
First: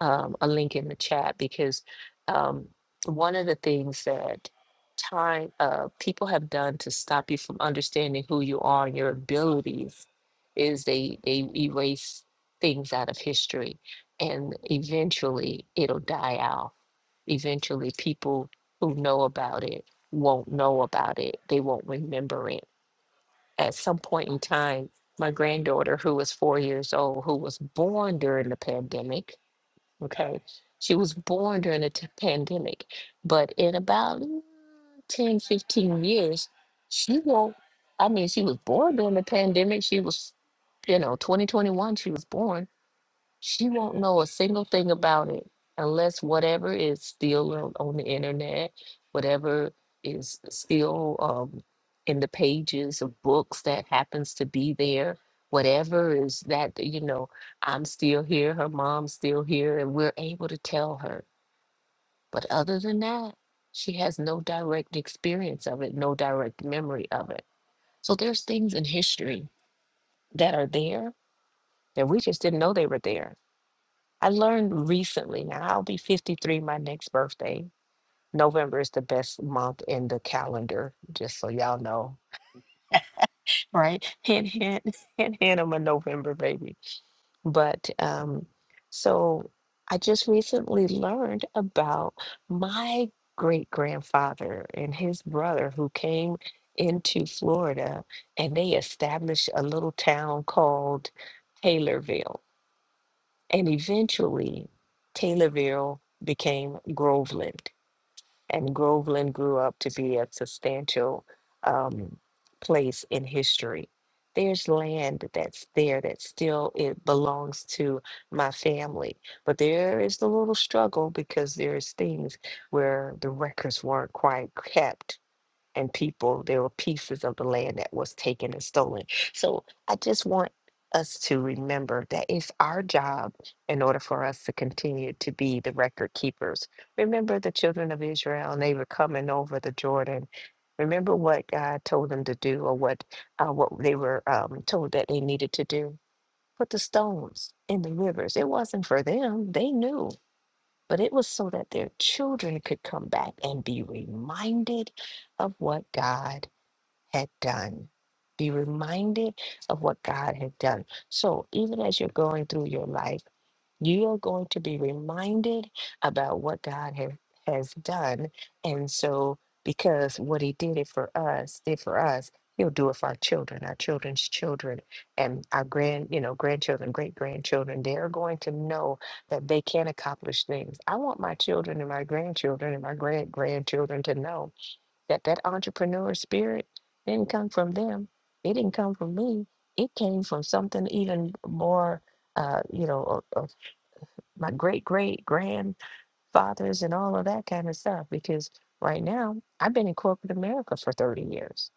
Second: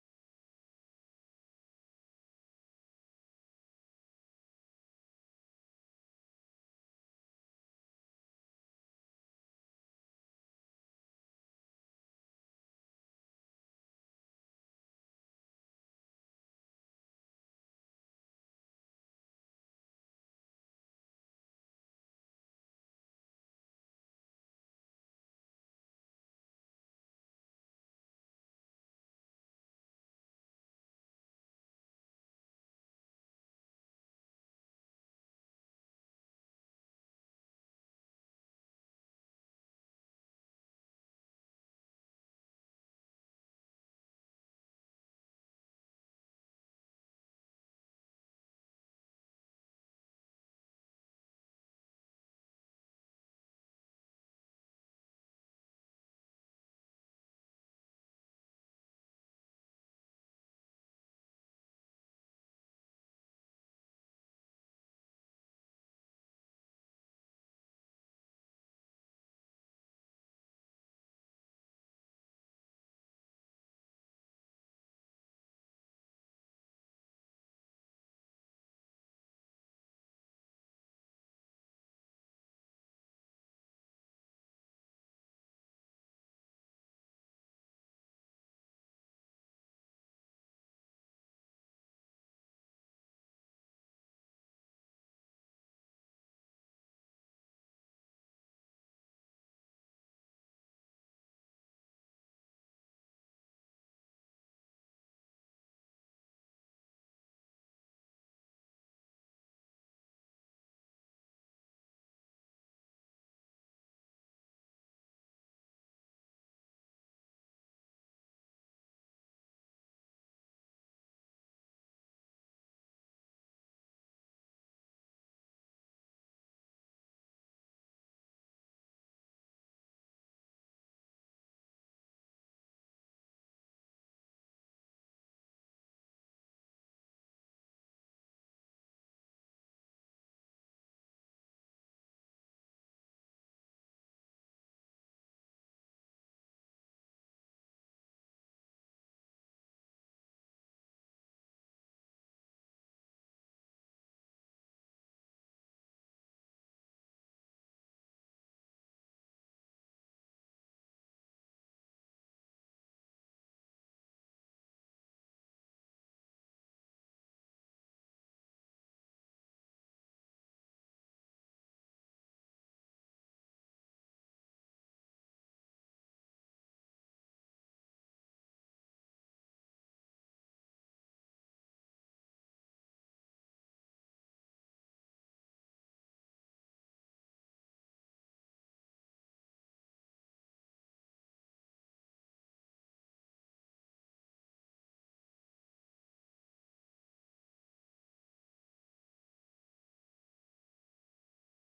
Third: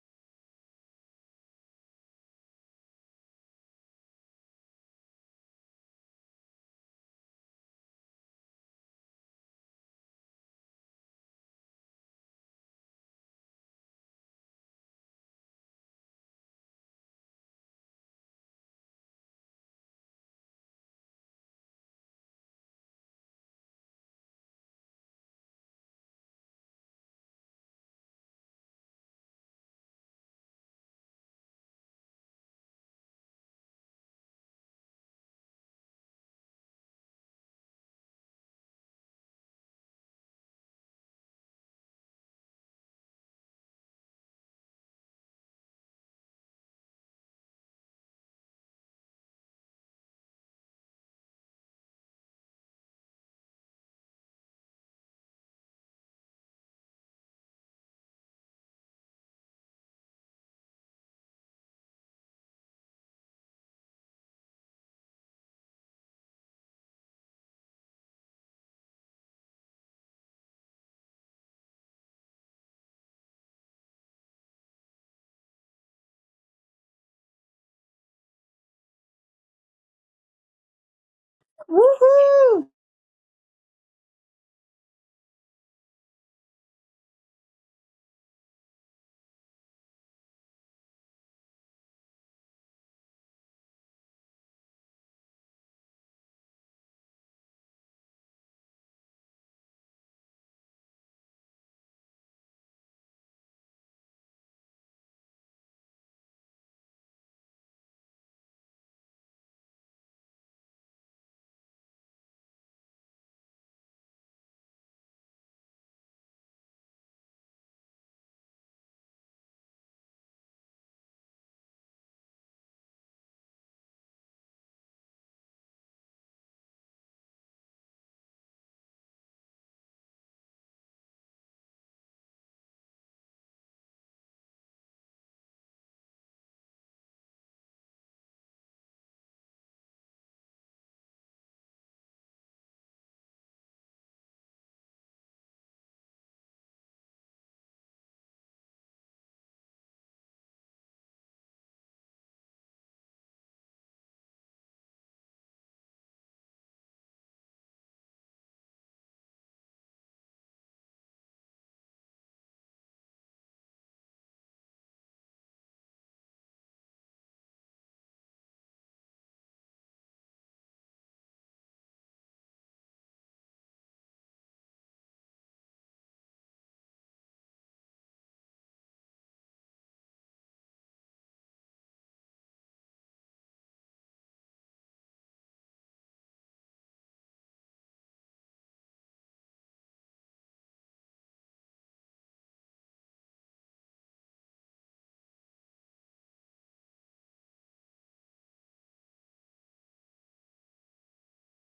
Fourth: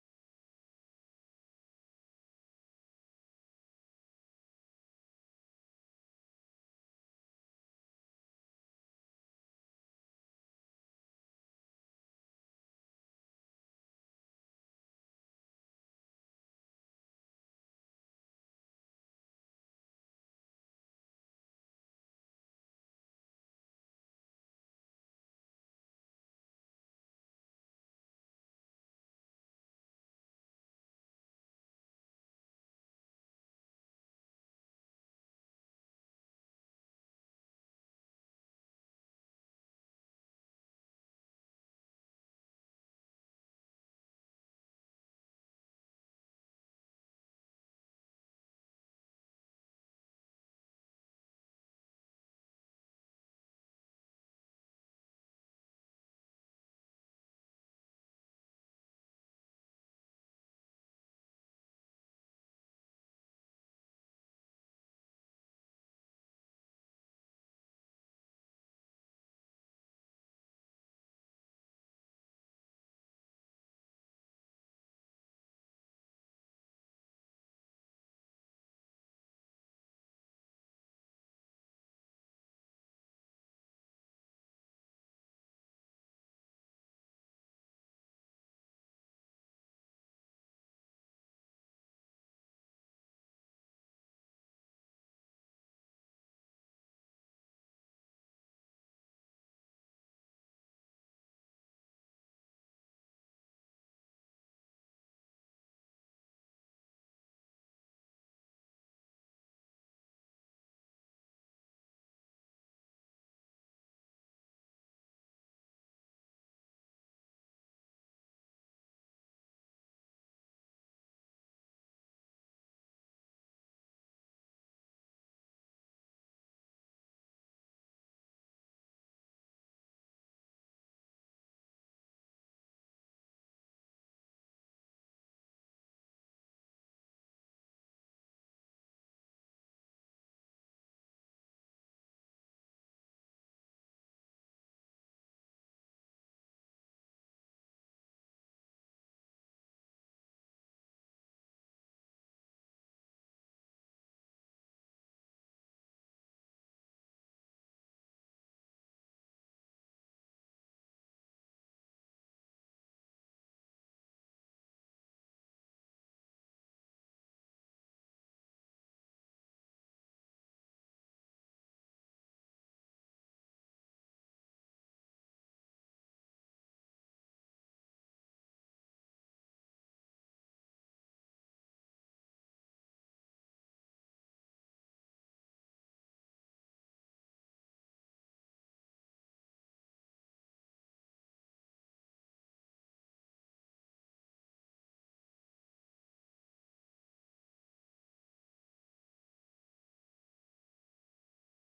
S2: um, a link in the chat because um, one of the things that time uh, people have done to stop you from understanding who you are and your abilities is they they erase things out of history, and eventually it'll die out. Eventually, people who know about it won't know about it. They won't remember it at some point in time, my granddaughter, who was four years old, who was born during the pandemic, okay, she was born during the t- pandemic, but in about mm, 10, fifteen years, she won't, I mean, she was born during the pandemic. She was, you know, 2021, she was born she won't know a single thing about it unless whatever is still on, on the internet, whatever is still um, in the pages of books that happens to be there, whatever is that, you know, I'm still here, her mom's still here, and we're able to tell her. But other than that, she has no direct experience of it, no direct memory of it. So there's things in history that are there that we just didn't know they were there I learned recently. Now I'll be 53 my next birthday. November is the best month in the calendar, just so y'all know,
S1: Woohoo!
S2: right? Hint, hint, hint, hint. I'm a November baby. But um, so I just recently learned about my great grandfather and his brother who came into Florida and they established a little town called Taylorville And eventually, Taylorville became Groveland, and Groveland grew up to be a substantial um, place in history. There's land that's there that still it belongs to my family, but there is the little struggle because there's things where the records weren't quite kept and people, there were pieces of the land that was taken and stolen. So I just want us to remember that it's our job in order for us to continue to be the record keepers. Remember the children of Israel, and they were coming over the Jordan. Remember what God told them to do, or what uh, what they were um, told that they needed to do. Put the stones in the rivers. It wasn't for them. They knew but it was so that their children could come back and be reminded of what God had done. Be reminded of what God had done. So even as you're going through your life, you are going to be reminded about what God has has done. And so, because what He did it for us, did for us, He'll do it for our children, our children's children, and our grand, you know, grandchildren, great grandchildren. They're going to know that they can accomplish things. I want my children and my grandchildren and my great grandchildren to know that that entrepreneur spirit didn't come from them. It didn't come from me. It came from something even more uh, you know, a, my great great grandfathers and all of that kind of stuff because right now I've been in corporate America for 30 years,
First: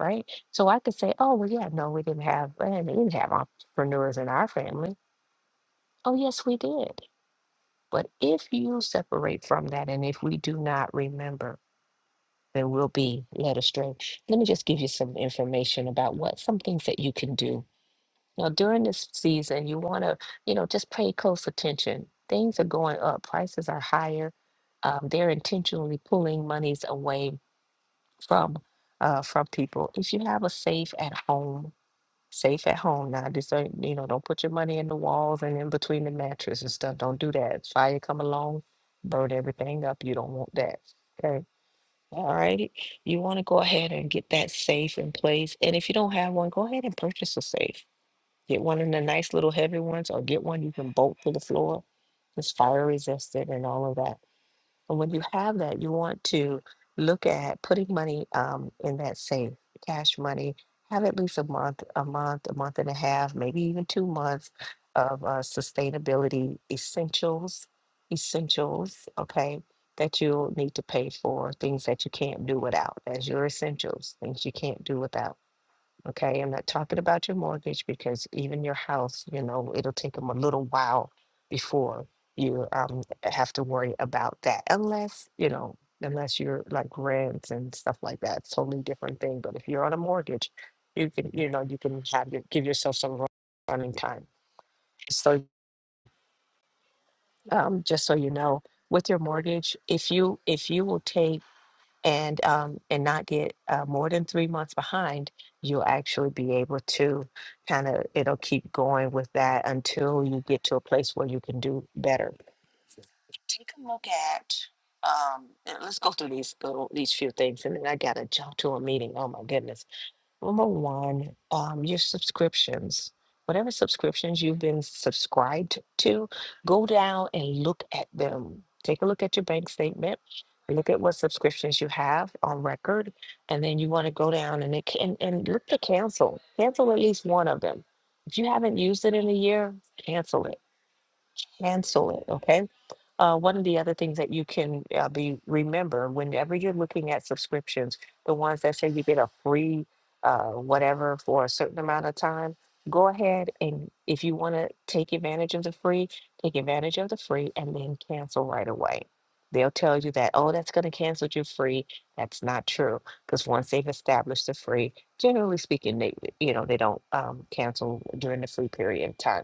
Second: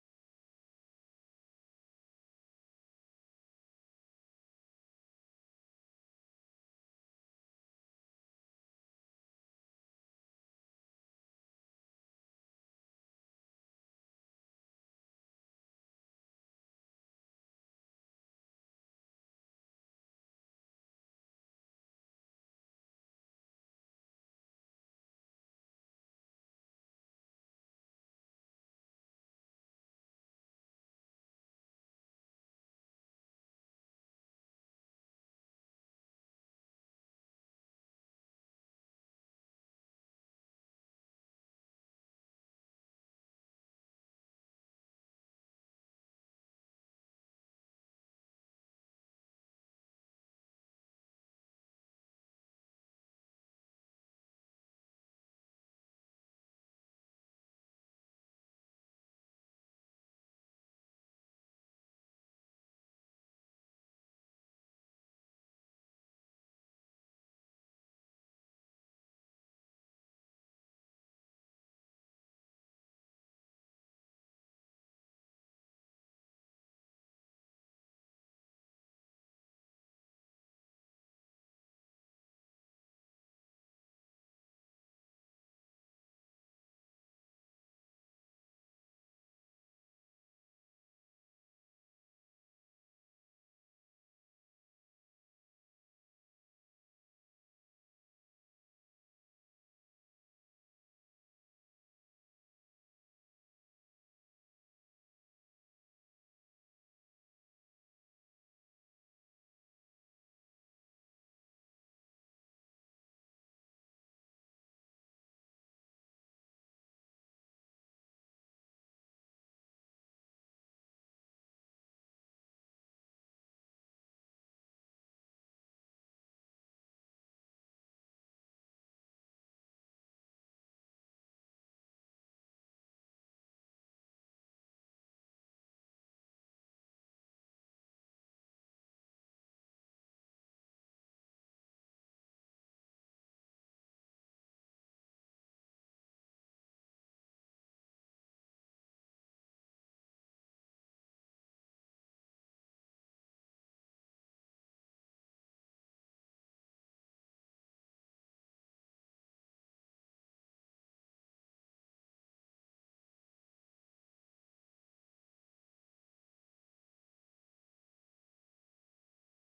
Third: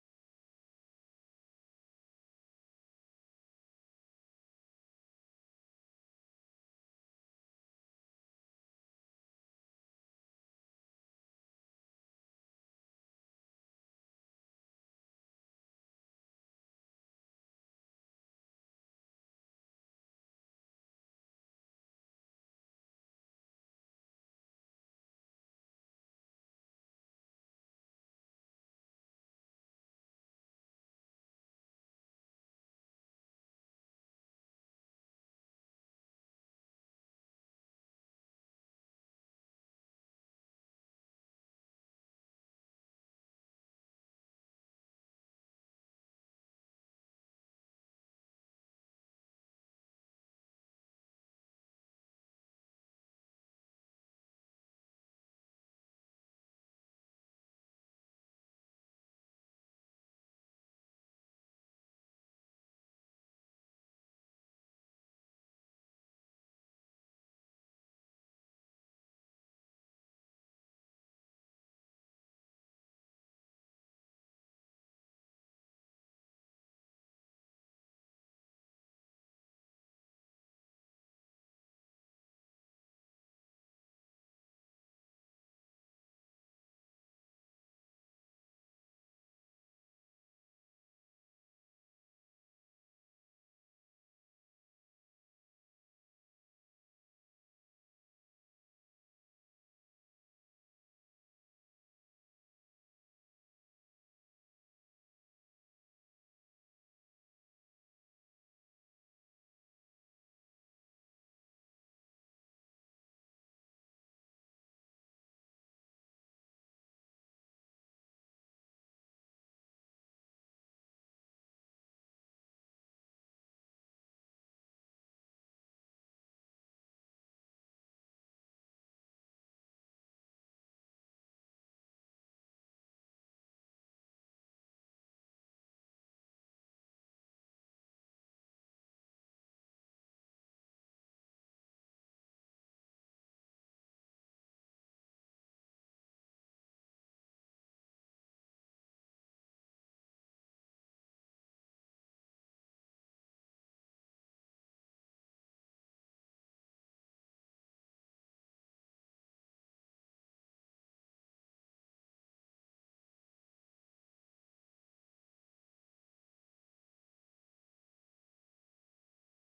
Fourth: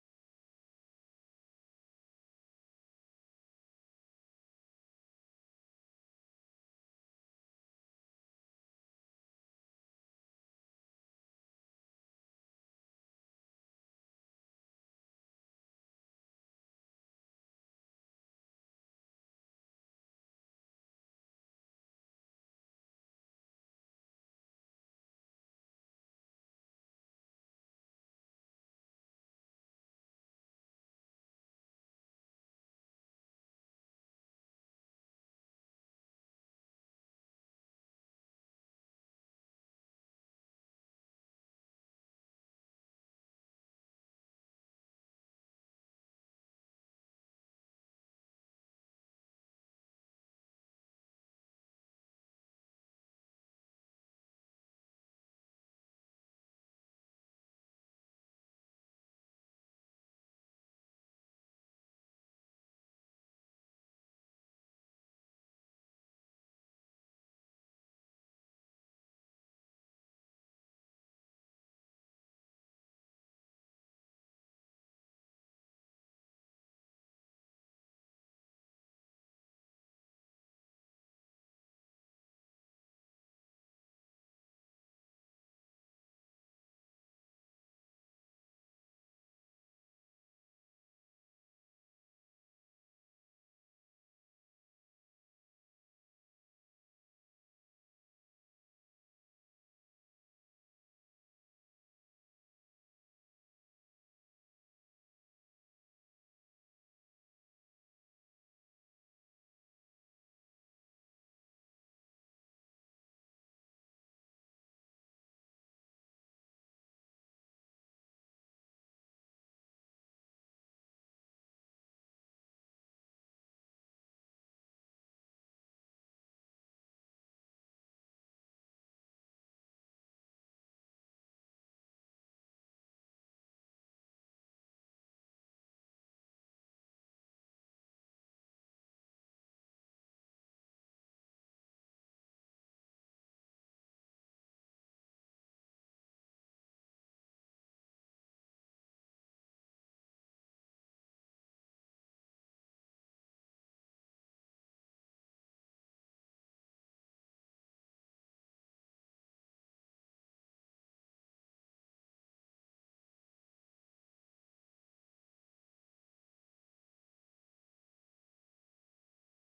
S2: right? So I could say, oh, well, yeah, no, we didn't have, and we didn't have entrepreneurs in our family. Oh, yes, we did. But if you separate from that and if we do not remember, then we'll be led astray. Let me just give you some information about what some things that you can do You know, during this season, you want to, you know, just pay close attention. Things are going up, prices are higher. Um, they're intentionally pulling monies away from uh, from people. If you have a safe at home, safe at home now, this ain't, you know, don't put your money in the walls and in between the mattress and stuff. Don't do that. Fire come along, burn everything up. You don't want that. Okay. All righty. You want to go ahead and get that safe in place. And if you don't have one, go ahead and purchase a safe Get one of the nice little heavy ones or get one you can bolt to the floor. It's fire resistant and all of that. And when you have that, you want to look at putting money um, in that safe, cash money. Have at least a month, a month, a month and a half, maybe even two months of uh, sustainability essentials, essentials, okay, that you'll need to pay for, things that you can't do without, as your essentials, things you can't do without Okay, I'm not talking about your mortgage because even your house, you know, it'll take them a little while before you um have to worry about that, unless, you know, unless you're like rents and stuff like that. It's totally different thing. But if you're on a mortgage, you can, you know, you can have your, give yourself some run- running time. So um, just so you know, with your mortgage, if you if you will take and um, and not get uh, more than three months behind, you'll actually be able to kind of it'll keep going with that until you get to a place where you can do better. Take a look at um, and let's go through these little these few things, and then I gotta jump to a meeting. Oh my goodness Number one, um, your subscriptions. Whatever subscriptions you've been subscribed to, go down and look at them. Take a look at your bank statement. Look at what subscriptions you have on record, and then you want to go down and, it, ca- and and look to cancel. Cancel at least one of them. If you haven't used it in a year, cancel it. Cancel it. Okay uh, one of the other things that you can uh, be remember whenever you're looking at subscriptions, the ones that say you get a free uh, whatever for a certain amount of time, go ahead and if you want to take advantage of the free, take advantage of the free and then cancel right away. They'll tell you that, oh, that's going to cancel your free. That's not true because once they've established the free, generally speaking, they you know they don't um, cancel during the free period of time.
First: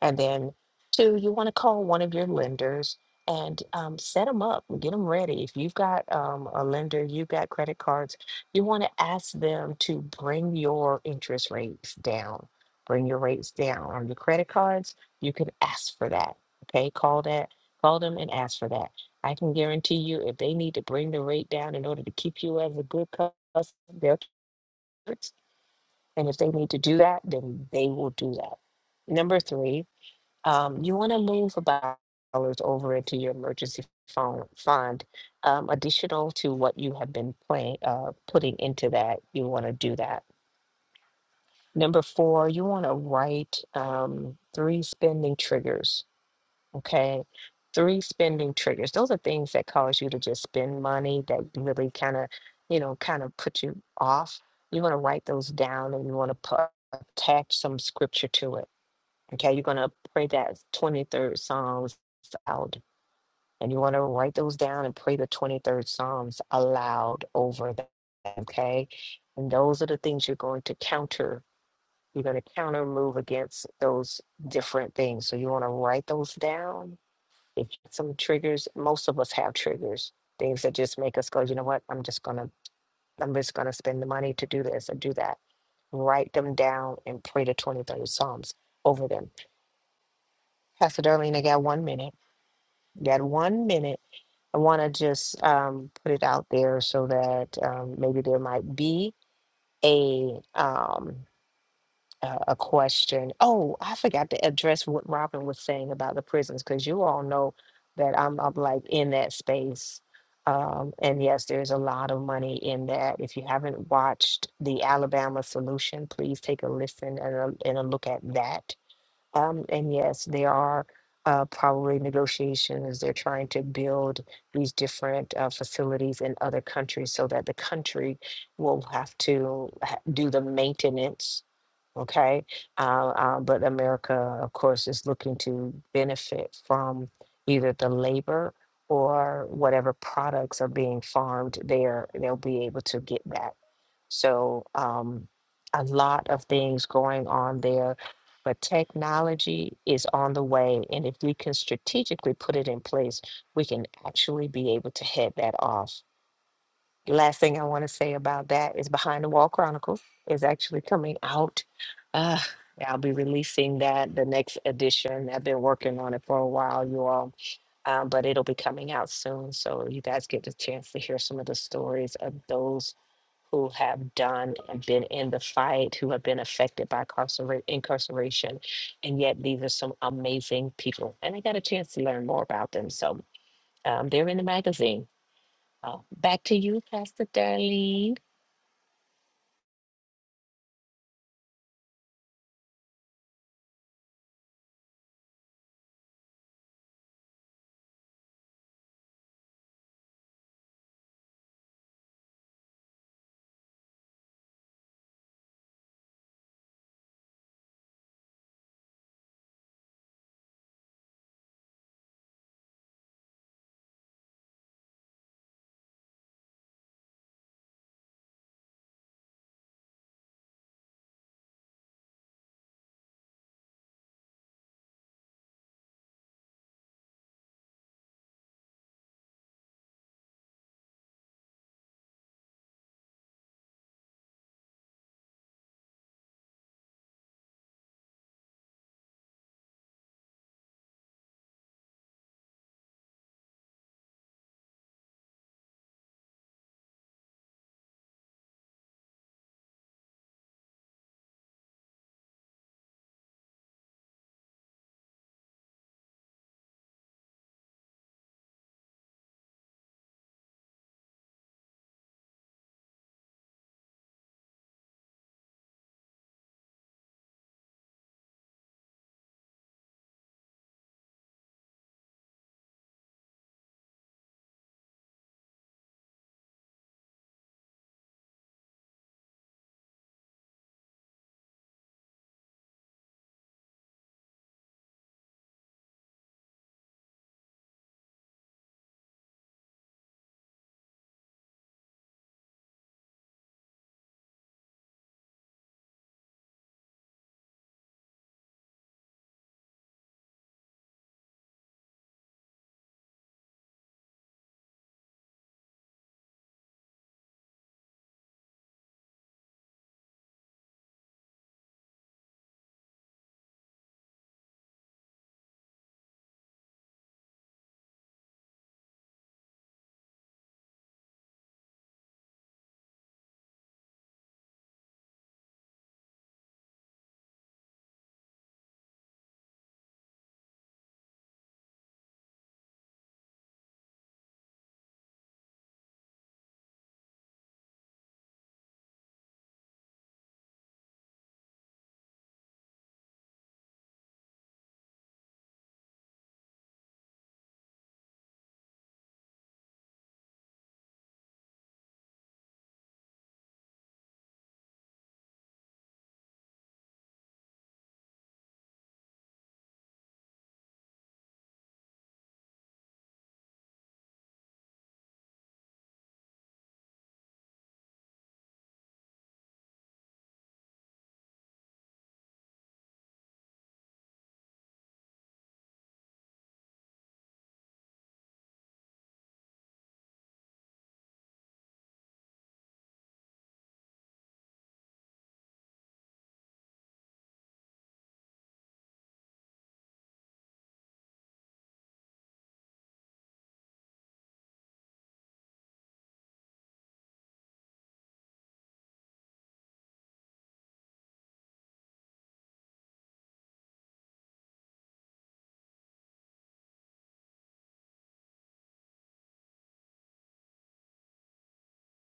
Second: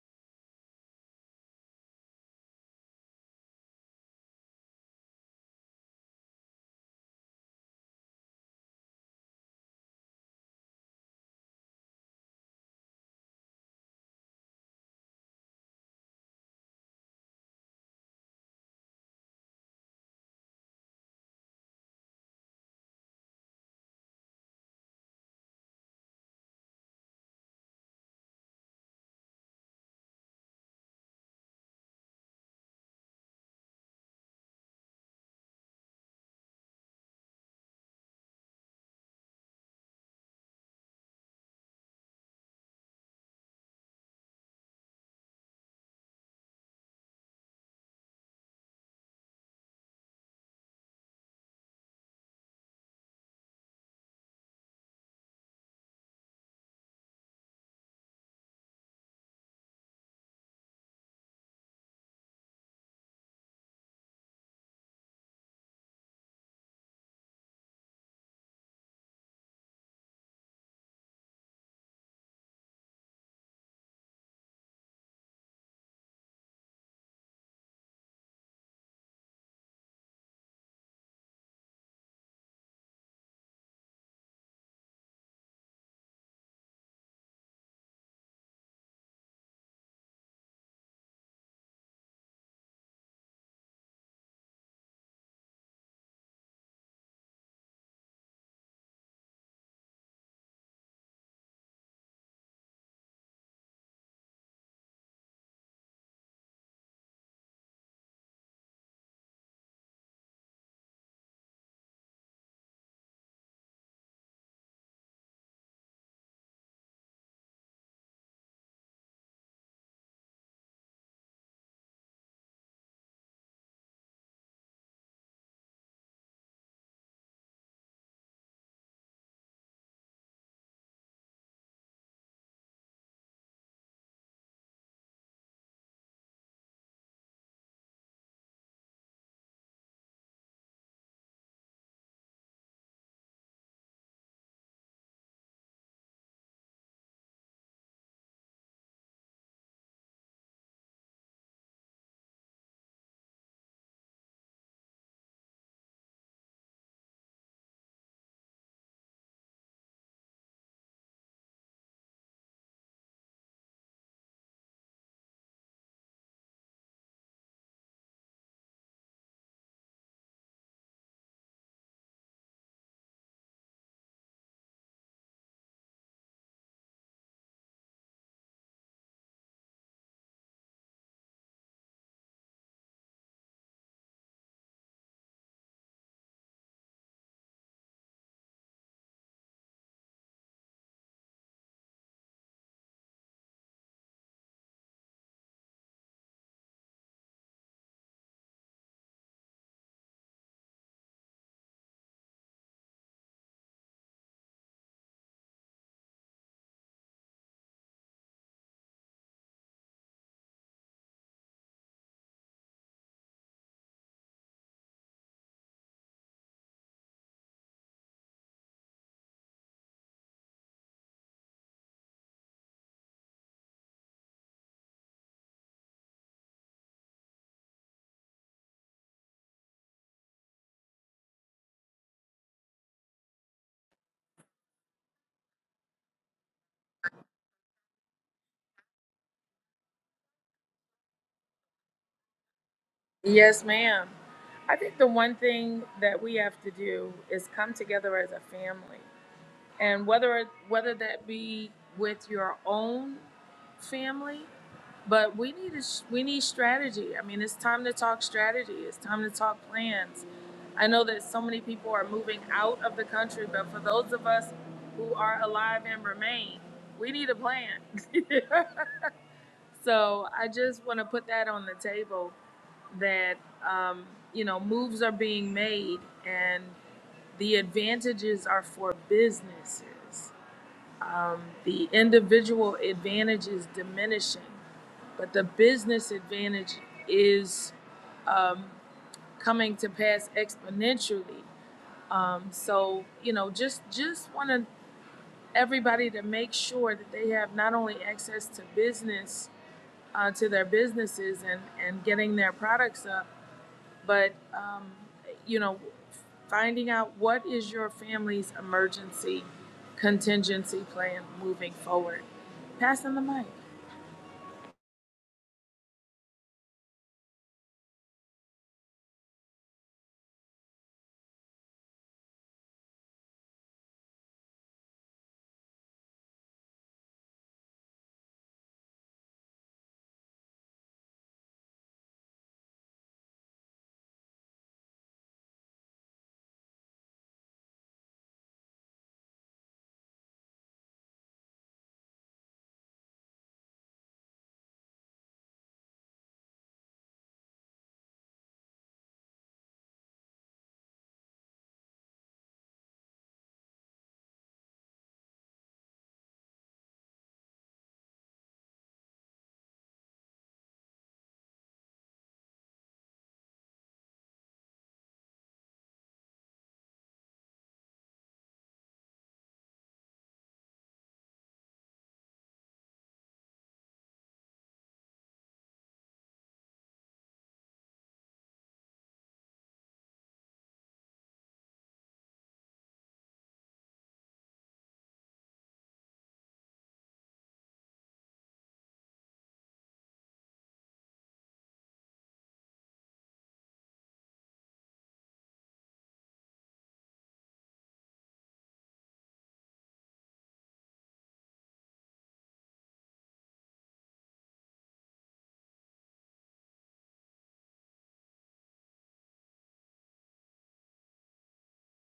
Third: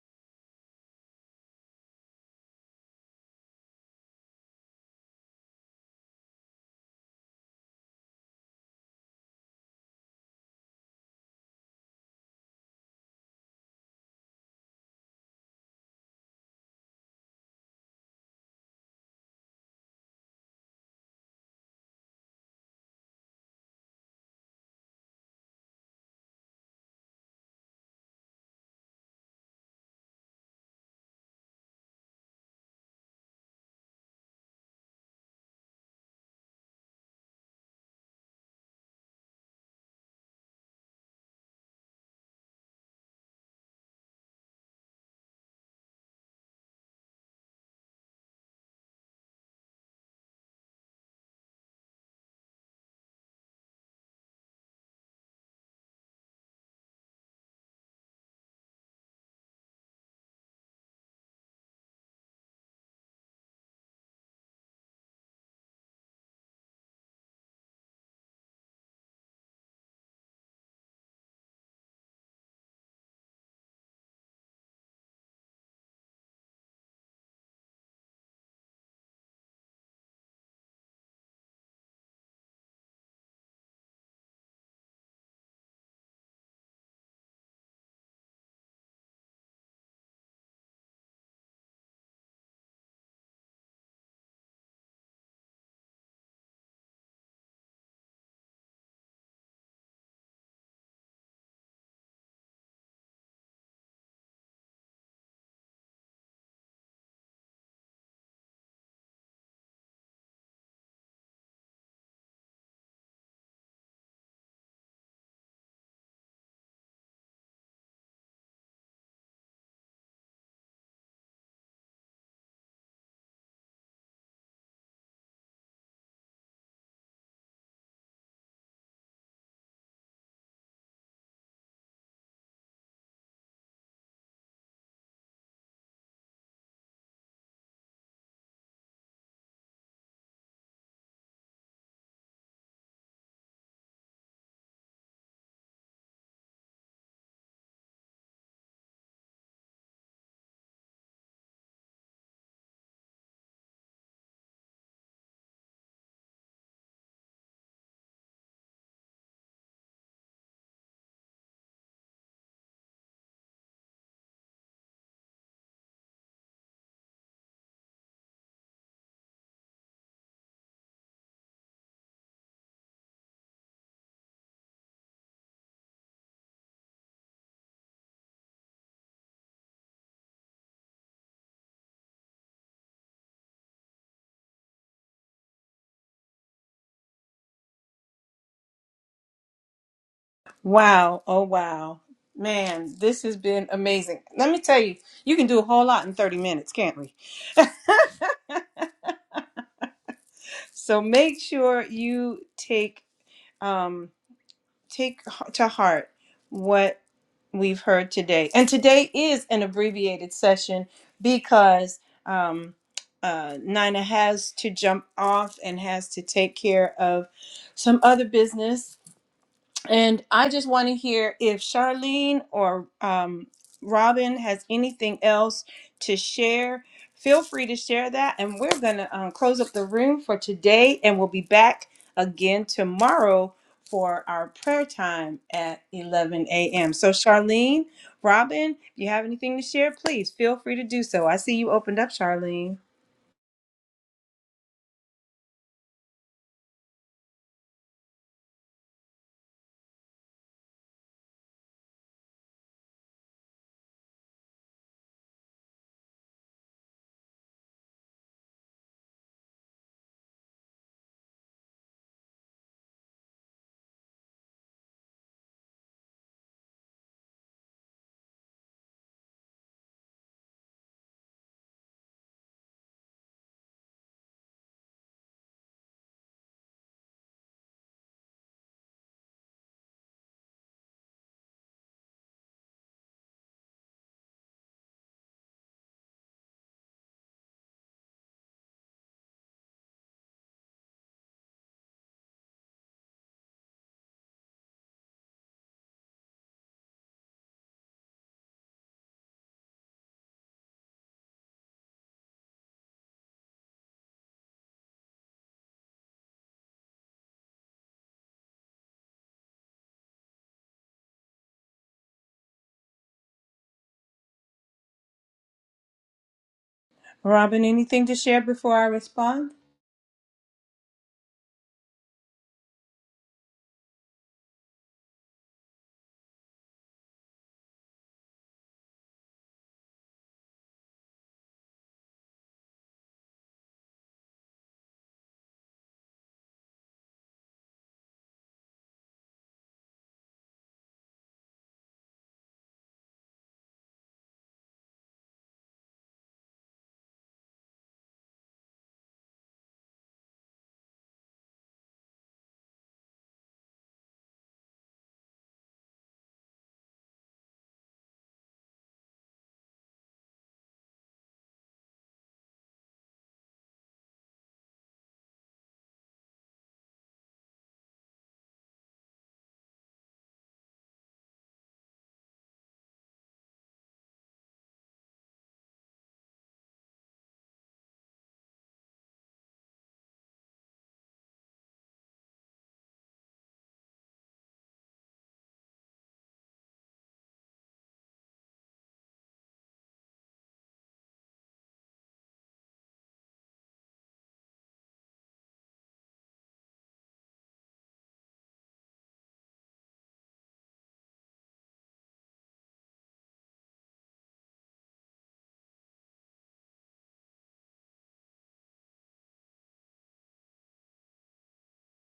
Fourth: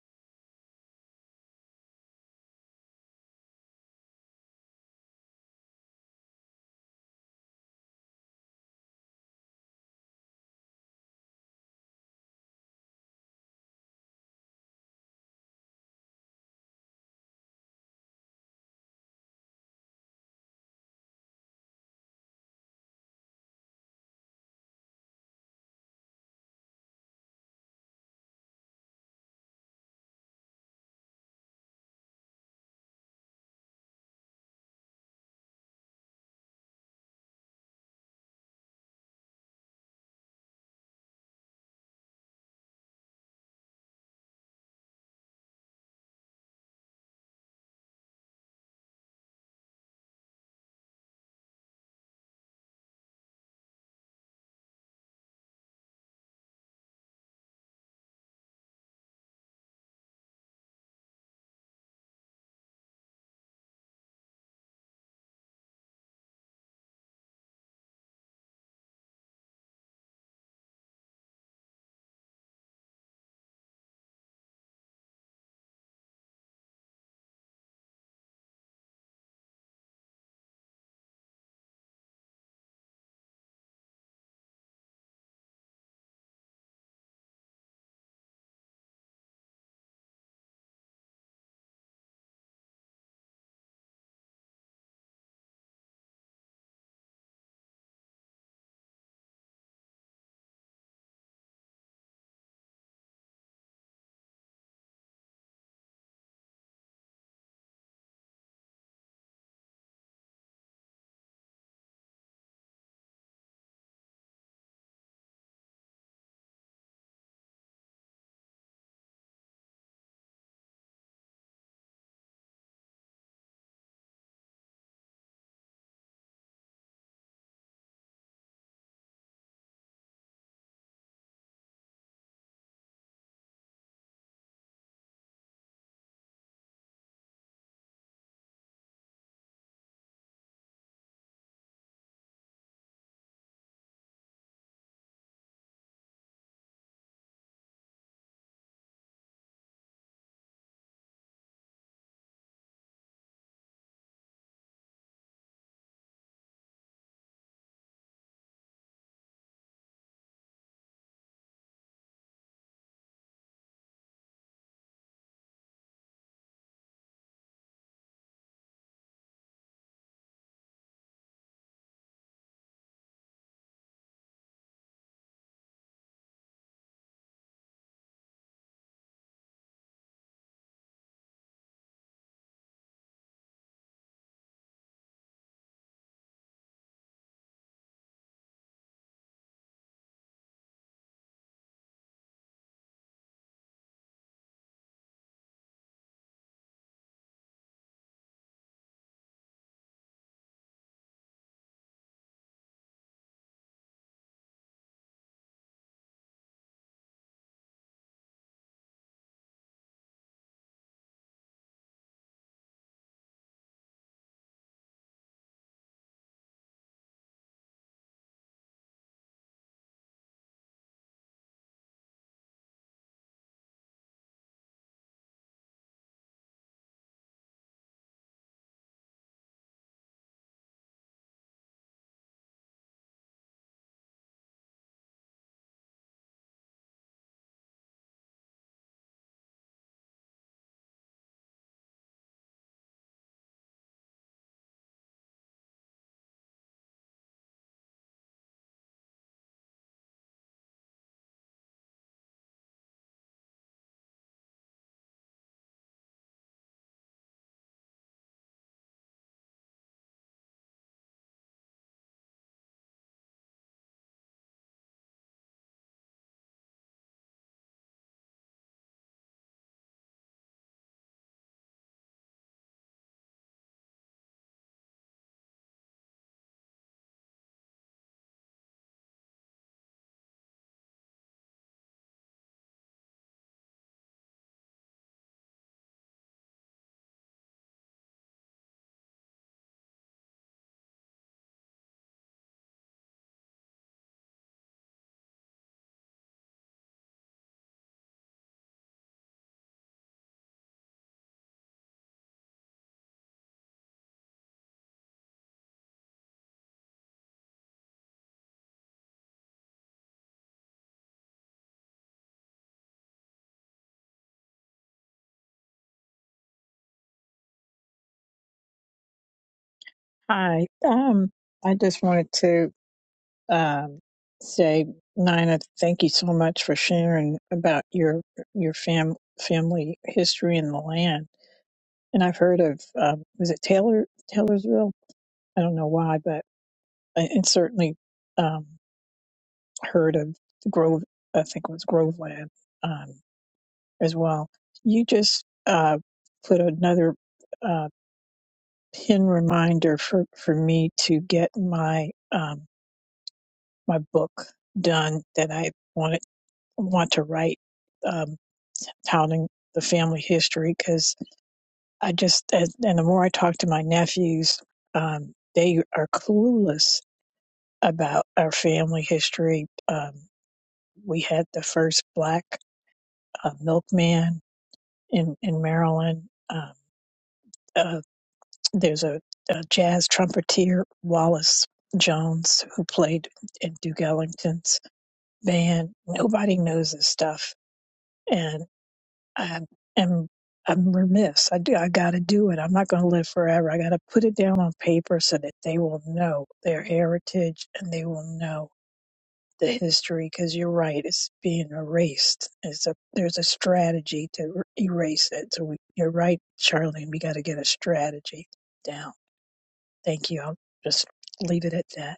S2: And then, two, you want to call one of your lenders and um, set them up, get them ready. If you've got um, a lender, you've got credit cards, you want to ask them to bring your interest rates down. Bring your rates down on your credit cards. You can ask for that. Okay, call that, call them and ask for that. I can guarantee you, if they need to bring the rate down in order to keep you as a good customer, they'll do it. and if they need to do that, then they will do that. Number three, um, you want to move about dollars over into your emergency phone fund, um, additional to what you have been playing, uh, putting into that. You want to do that. Number four, you want to write um, three spending triggers. Okay, three spending triggers. Those are things that cause you to just spend money that really kind of, you know, kind of put you off. You want to write those down, and you want to put attach some scripture to it Okay, you're going to pray that 23rd Psalms aloud. And you want to write those down and pray the 23rd Psalms aloud over them. Okay. And those are the things you're going to counter. You're going to counter move against those different things. So you want to write those down. If you- have some triggers, most of us have triggers, things that just make us go, you know what? I'm just going to, I'm just going to spend the money to do this or do that. Write them down and pray the 23rd Psalms over them. Pastor Darlene, I got one minute. That one minute. I want to just um, put it out there so that um, maybe there might be a um, a a question. Oh, I forgot to address what Robin was saying about the prisons because you all know that I'm, I'm like in that space. Um, and yes, there's a lot of money in that. If you haven't watched the Alabama Solution, please take a listen and a, and a look at that um, and yes, there are uh, probably negotiations. They're trying to build these different uh, facilities in other countries so that the country will have to ha- do the maintenance Okay. Uh, uh, but America, of course, is looking to benefit from either the labor or whatever products are being farmed there, they'll be able to get that. So um, a lot of things going on there. But technology is on the way. And if we can strategically put it in place, we can actually be able to head that off last thing I want to say about that is Behind the Wall Chronicles is actually coming out. Uh, I'll be releasing that the next edition. I've been working on it for a while, you all, um, but it'll be coming out soon. So you guys get the chance to hear some of the stories of those who have done and been in the fight, who have been affected by carcera- incarceration. And yet these are some amazing people. And I got a chance to learn more about them. So um, they're in the magazine. Uh, back to you, Pastor Darlene.
S1: Wow. Oh, wow. Man, this has been amazing. Let me tell you, you can do a whole lot in 30 minutes, can't we? So make sure you take um take to heart what we've heard today. And today is an abbreviated session because um uh, Nina has to jump off and has to take care of some other business. And I just want to hear if Charlene or um, Robin has anything else to share. Feel free to share that. And we're going to um, close up the room for today. And we'll be back again tomorrow for our prayer time at 11 a.m. So, Charlene, Robin, if you have anything to share, please feel free to do so. I see you opened up, Charlene.
S3: Yes, ma'am. I think the one thing that we have to do is come together as a family, and whether whether that be with your own family, but we need a, s- we need strategy. I mean, it's time to talk strategy. It's time to talk plans. I know that so many people are moving out of the country, but for those of us who are alive and remain, we need a plan. So I just want to put that on the table that, um, you know, moves are being made and the advantages are for businesses. The individual advantage is diminishing, but the business advantage is coming to pass exponentially. Um, so, you know, just just want everybody to make sure that they have not only access to business, uh, to their businesses and, and getting their products up, but um, you know finding out what is your family's emergency contingency plan moving forward passing the mic
S1: Robin, anything to share before I respond?
S4: Hi. Um, I just wanted to um, say, Nina, thank you so much for sharing about your your fam family history in the land. And I've heard of um, was it Taylor Taylorsville? I don't know why, but I- and certainly um, heard of Grove. I think it was Groveland um, as well. You just uh, put another uh, pin reminder for for me to get my um, my book done that I wanted want to write um, touting the family history because I just as- and the more I talk to my nephews, um, they are clueless about our family history. Um, we had the first black uh, milkman in in Maryland. Um uh, there's a, a jazz trumpeter Wallace Jones who played in Duke Ellington's band. Nobody knows this stuff, and. I am I'm remiss. I do I gotta do it. I'm not gonna live forever. I gotta put it down on paper so that they will know their heritage and they will know the history because you're right, it's being erased. It's a there's a strategy to er- erase it. So we, you're right, Charlene, we gotta get a strategy down. Thank you. I'll just leave it at that.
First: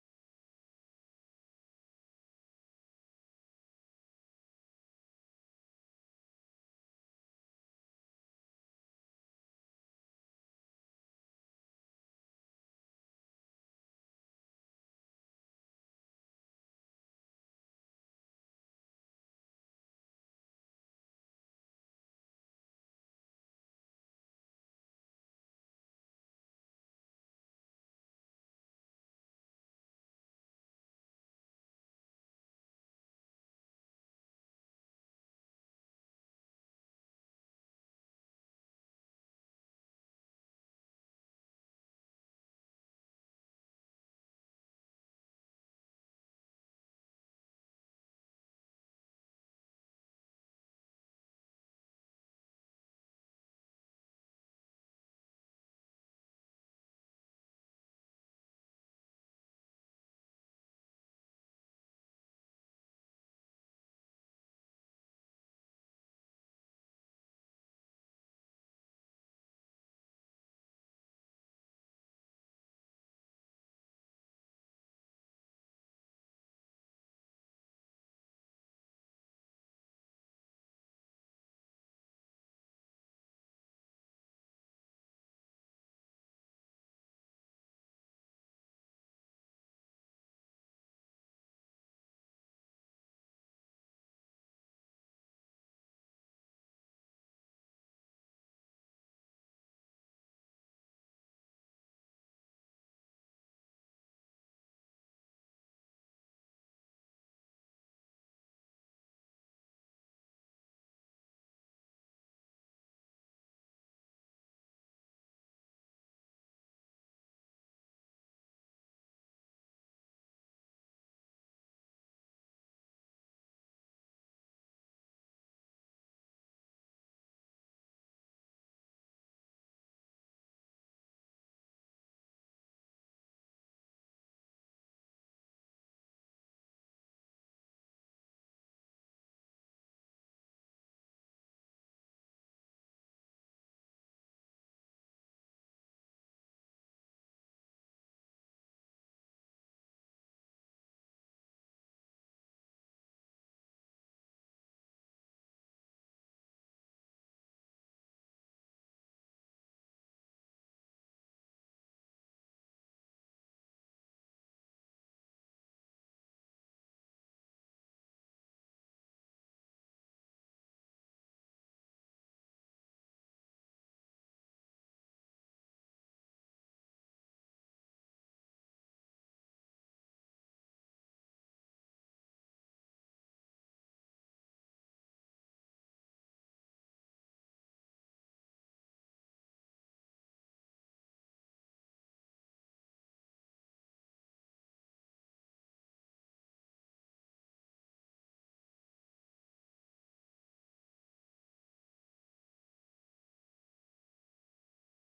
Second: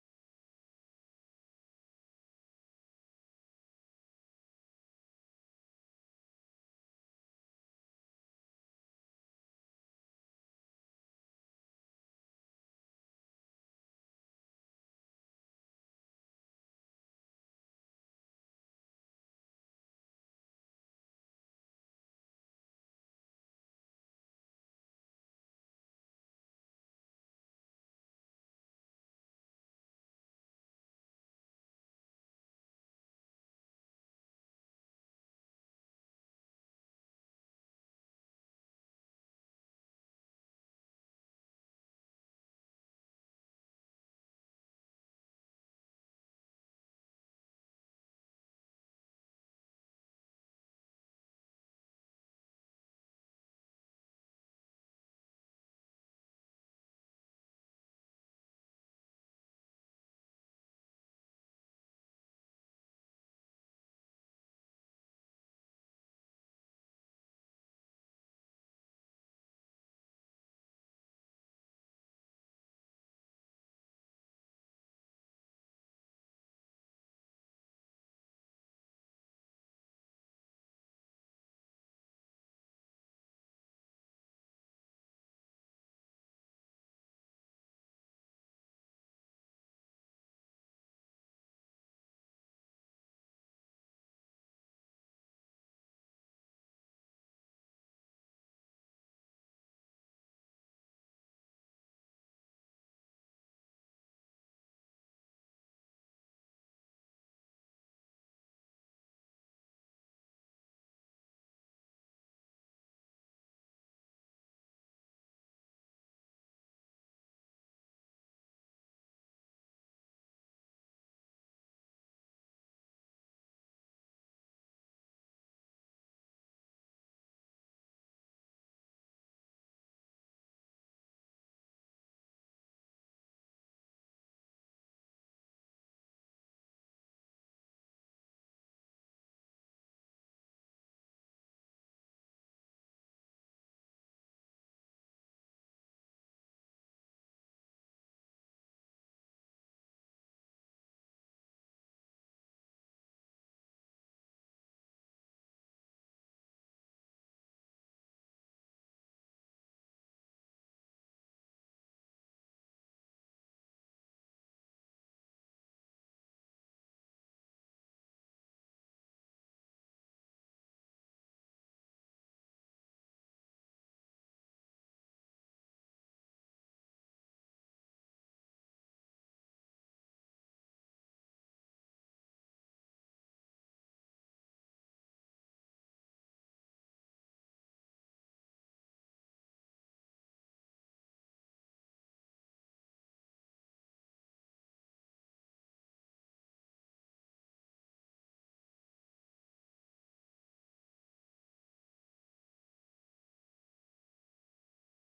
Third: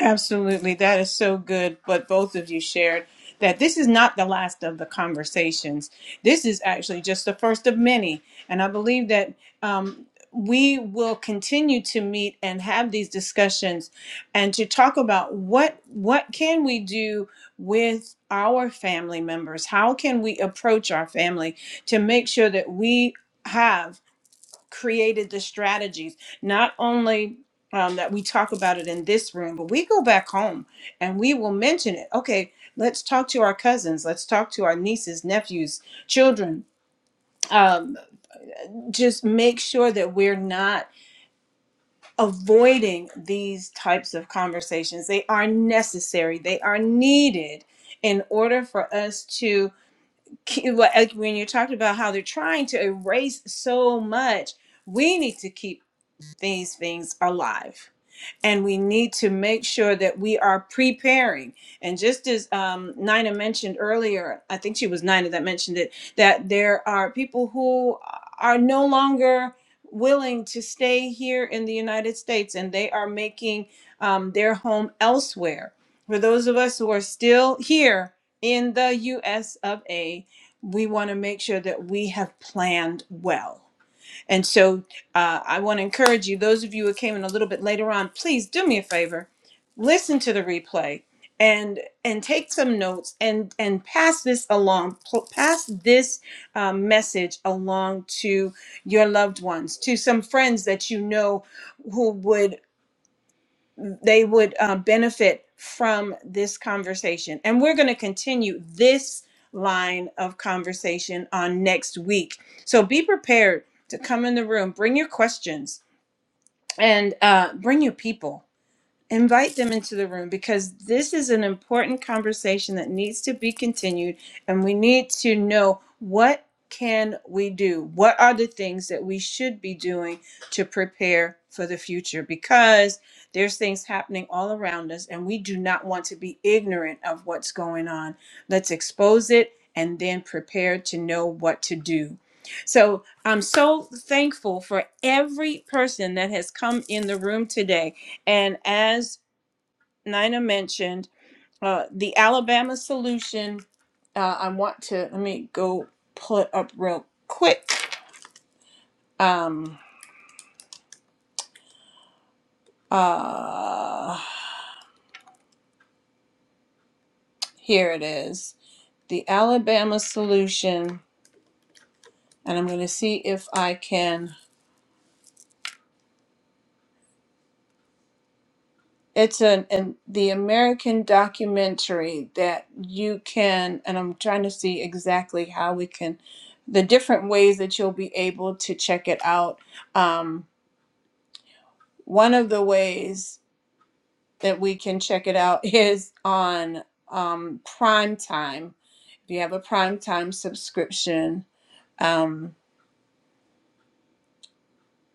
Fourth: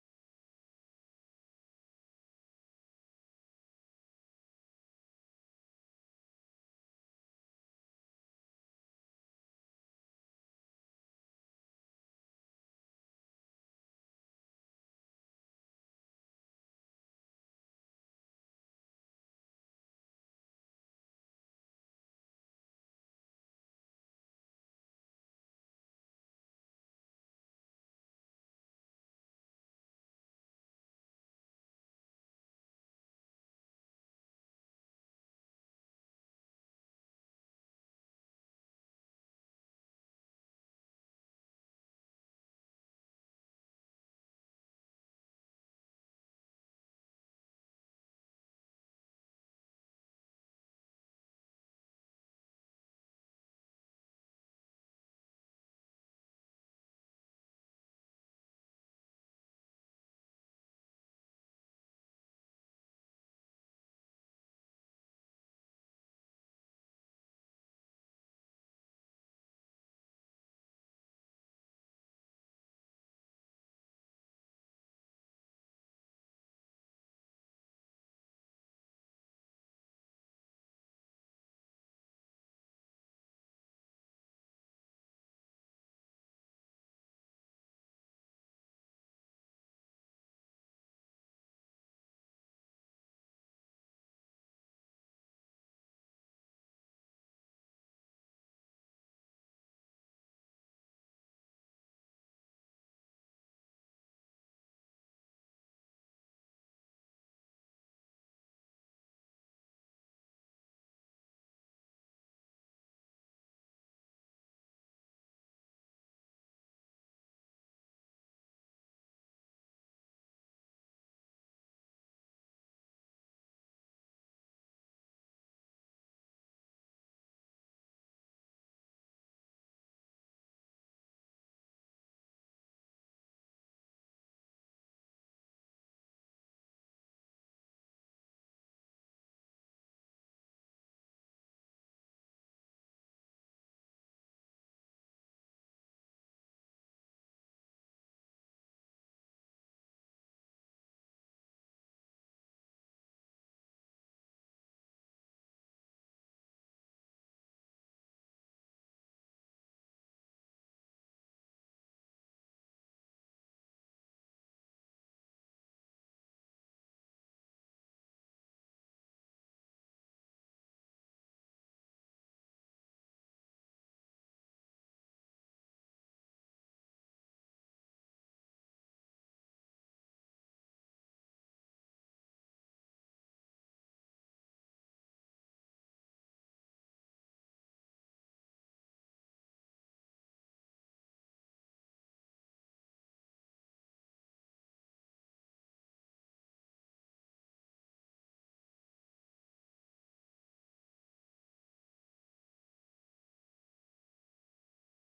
S1: Absolutely. That is so good. But both of you shared that this is not the last of the conversations. This is actually just the first of many. And I believe that um, we will continue to meet and have these discussions and to talk about what what can we do with our family members how can we approach our family to make sure that we have created the strategies, not only um, that we talk about it in this room, but we go back home and we will mention it. Okay, let's talk to our cousins, let's talk to our nieces, nephews, children. Um, just make sure that we're not avoiding these types of conversations. They are necessary, they are needed in order for us to, like when you talked about how they're trying to erase so much we need to keep these things alive. And we need to make sure that we are preparing. And just as um, Nina mentioned earlier, I think she was Nina that mentioned it, that there are people who are no longer willing to stay here in the United States and they are making um, their home elsewhere. For those of us who are still here in the US of A, we want to make sure that we have planned well and so uh, I want to encourage you, those of you who came in a little bit later on, please do me a favor, listen to the replay and and take some notes and and pass this along pl- pass this um, message along to your loved ones to some friends that you know who would they would uh, benefit from this conversation. And we're going to continue this line of conversation on next week. So be prepared to come in the room, bring your questions, and uh, bring your people invite them into the room because this is an important conversation that needs to be continued and we need to know what can we do what are the things that we should be doing to prepare for the future because there's things happening all around us and we do not want to be ignorant of what's going on let's expose it and then prepare to know what to do so i'm so thankful for every person that has come in the room today and as Nina mentioned, uh, the Alabama solution, uh, I want to, let me go pull it up real quick. Um, uh, here it is. The Alabama solution, and I'm going to see if I can. It's an, an the American documentary that you can, and I'm trying to see exactly how we can, the different ways that you'll be able to check it out. Um, One of the ways that we can check it out is on um, prime time. If you have a prime time subscription, um,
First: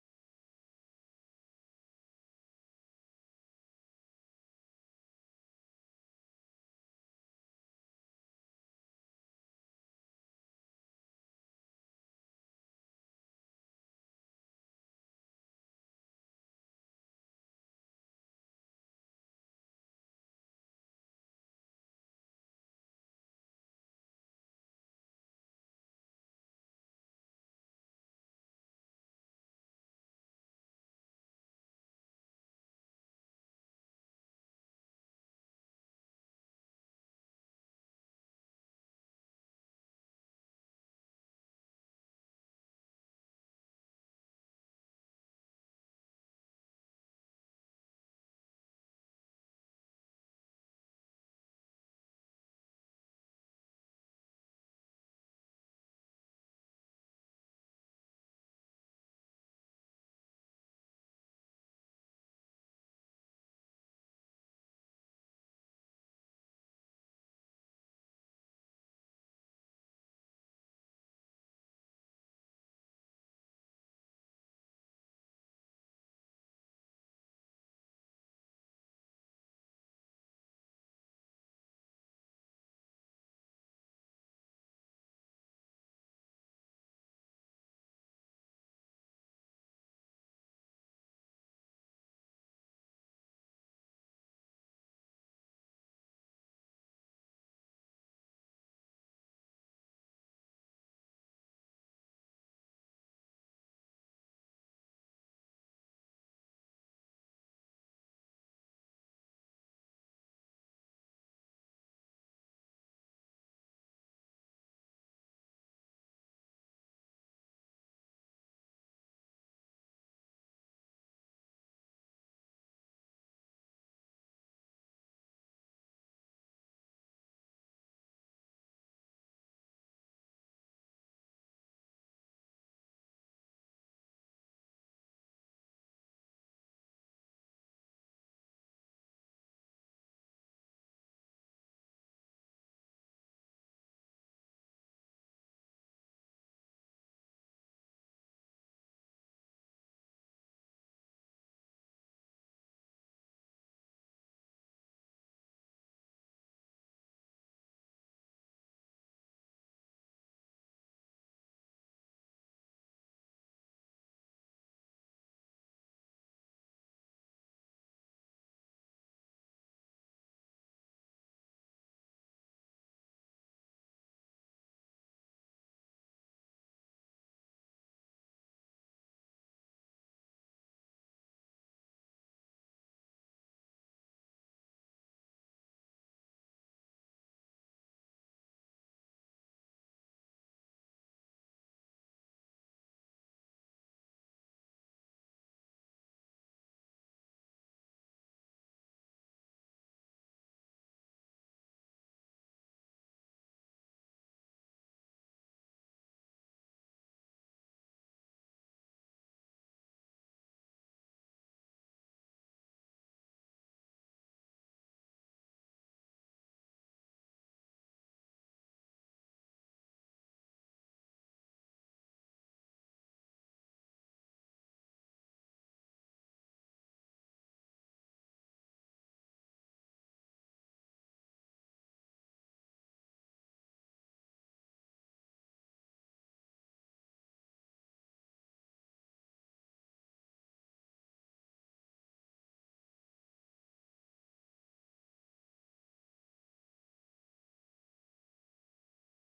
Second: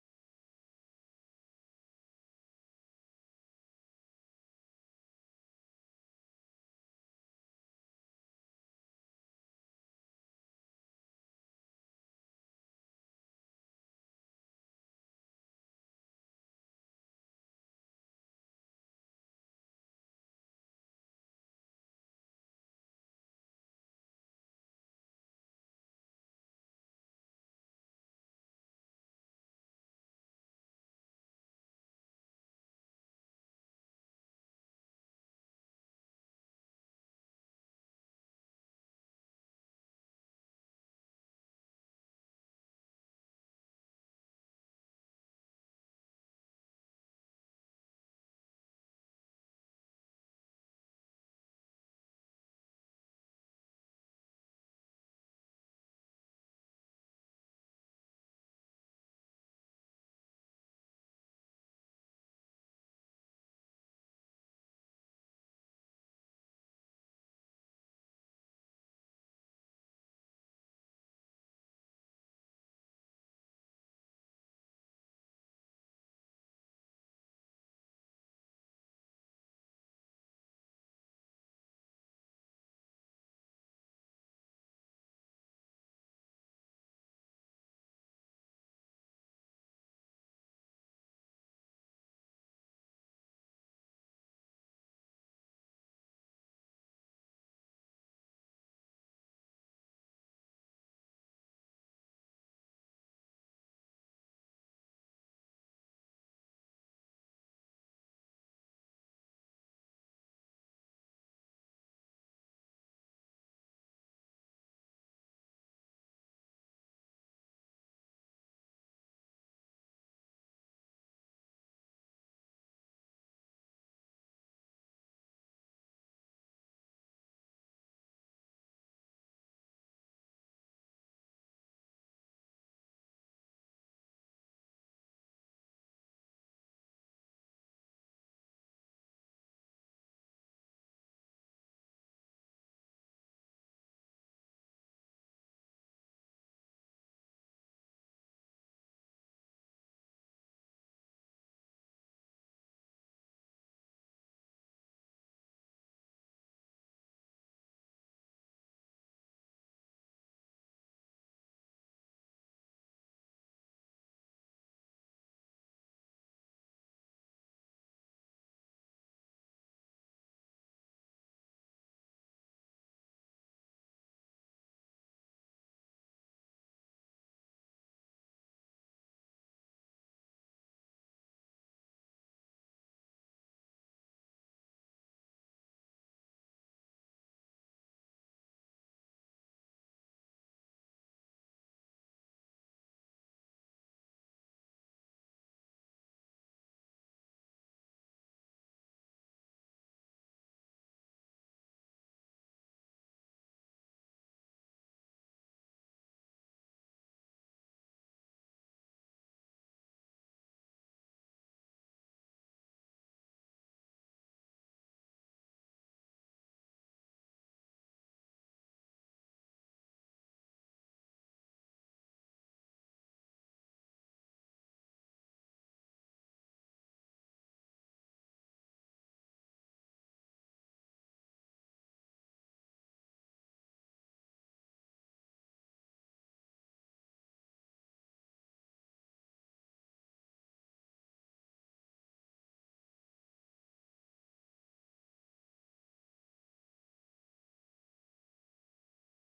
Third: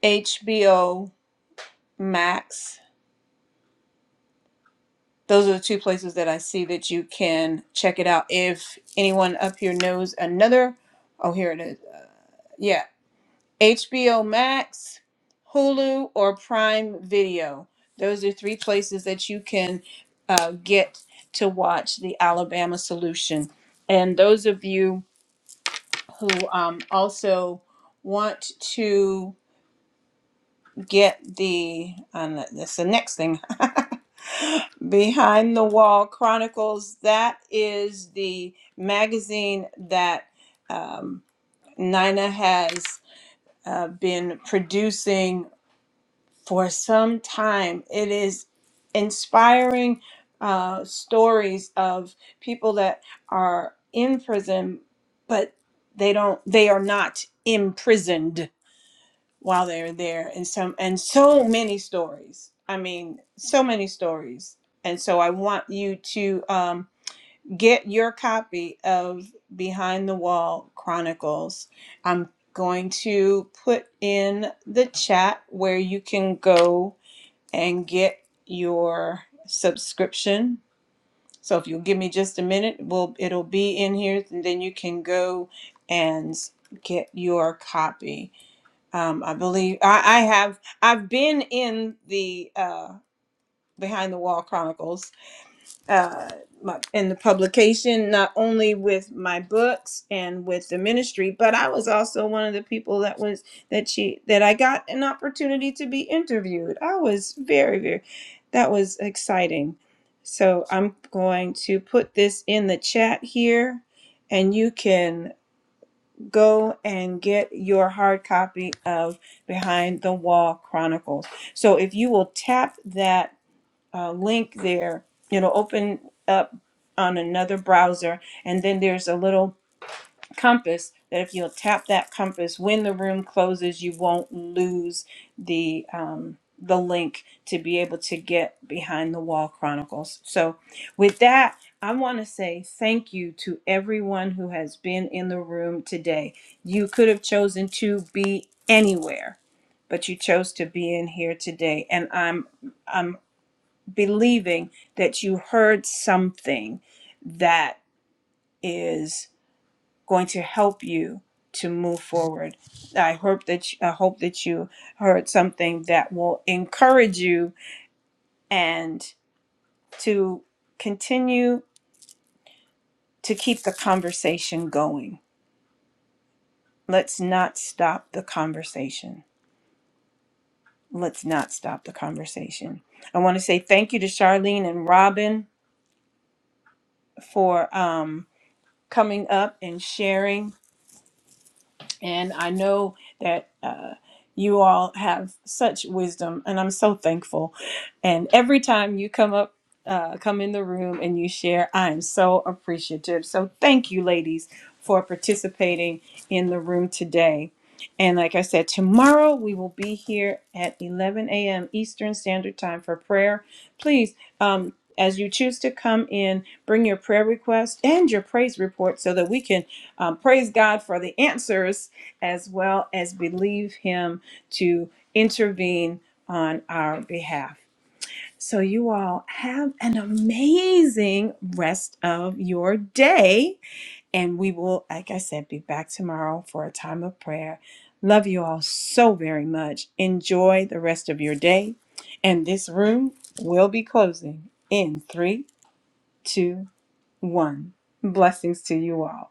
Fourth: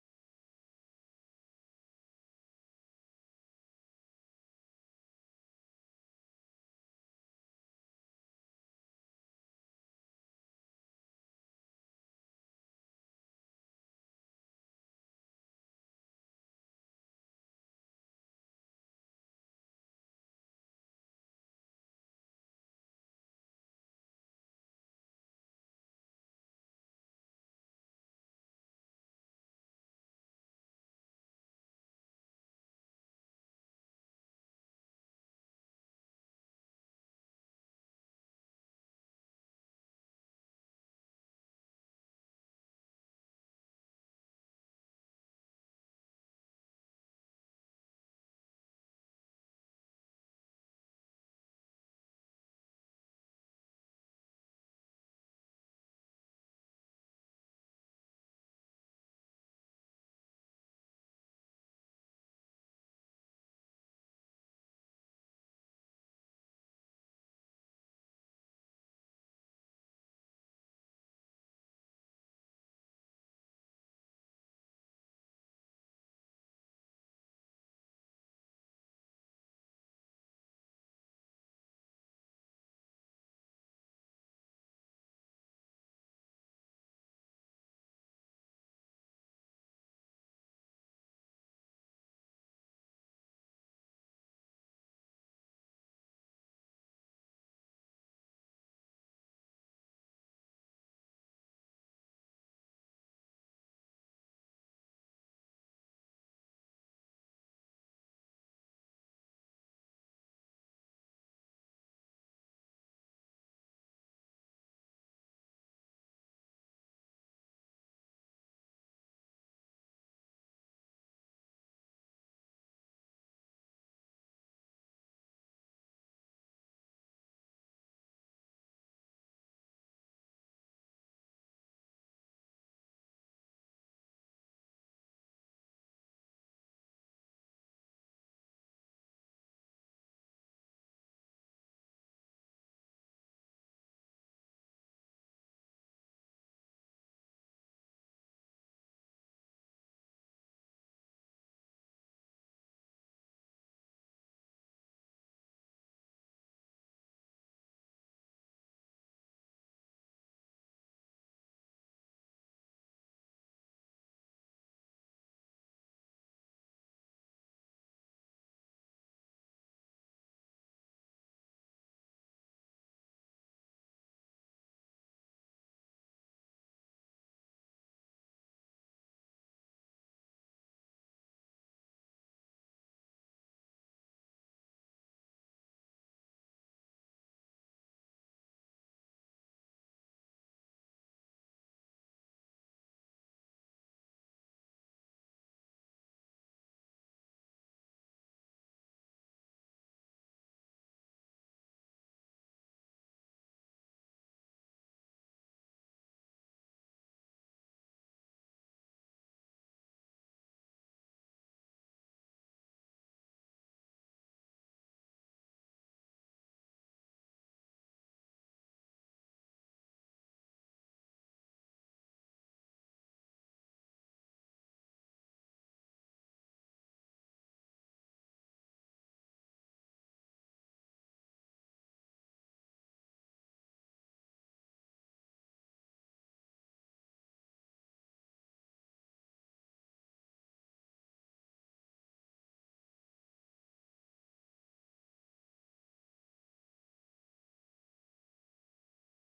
S1: HBO Max, those are the two places that I see that you can check it out. If anyone up here knows another, oh, here it is Uh, Yeah. HBO Max, Hulu, or Prime Video. Those are three places that you can uh, get to watch The Alabama Solution. And those of you who um, also want to get the, um, that's the next thing, Behind the Wall Chronicles, that is the magazine that um, Nina has uh, been producing for some time. It is inspiring uh, stories of people that are in prison, but they don't. They are not imprisoned while they're there, and some and so many stories. I mean, so many stories. And so I want you to um, get your copy of Behind the Wall Chronicles. I'm going to put in the chat where you can go and get your subscription. So if you'll give me just a minute, we'll it'll be in here, and then you can go and get your copy. Um, I believe I, I have I've been in the uh, Behind the Wall Chronicles uh, my, in the publication, not only with my books and with the ministry, but I was also one of the people that was that she that I got an opportunity to be interviewed. I was very very that was exciting. So I'm going to put this in the chat here, and you can go and get your hard copy of Behind the Wall Chronicles. So if you will tap that uh, link there. It'll open up on another browser, and then there's a little compass that if you'll tap that compass when the room closes, you won't lose the um, the link to be able to get behind the wall chronicles. So, with that, I want to say thank you to everyone who has been in the room today. You could have chosen to be anywhere, but you chose to be in here today, and I'm I'm believing that you heard something that is going to help you to move forward. I hope that you, I hope that you heard something that will encourage you and to continue to keep the conversation going. Let's not stop the conversation. Let's not stop the conversation. I want to say thank you to Charlene and Robin for um, coming up and sharing And I know that uh, you all have such wisdom, and I'm so thankful. And every time you come up, uh, come in the room and you share, I am so appreciative. So thank you, ladies, for participating in the room today. And like I said, tomorrow we will be here at 11 a.m. Eastern Standard Time for prayer. Please, um, as you choose to come in, bring your prayer request and your praise report so that we can um, praise God for the answers as well as believe Him to intervene on our behalf. So, you all have an amazing rest of your day. And we will, like I said, be back tomorrow for a time of prayer. Love you all so very much. Enjoy the rest of your day. And this room will be closing in three, two, one. Blessings to you all.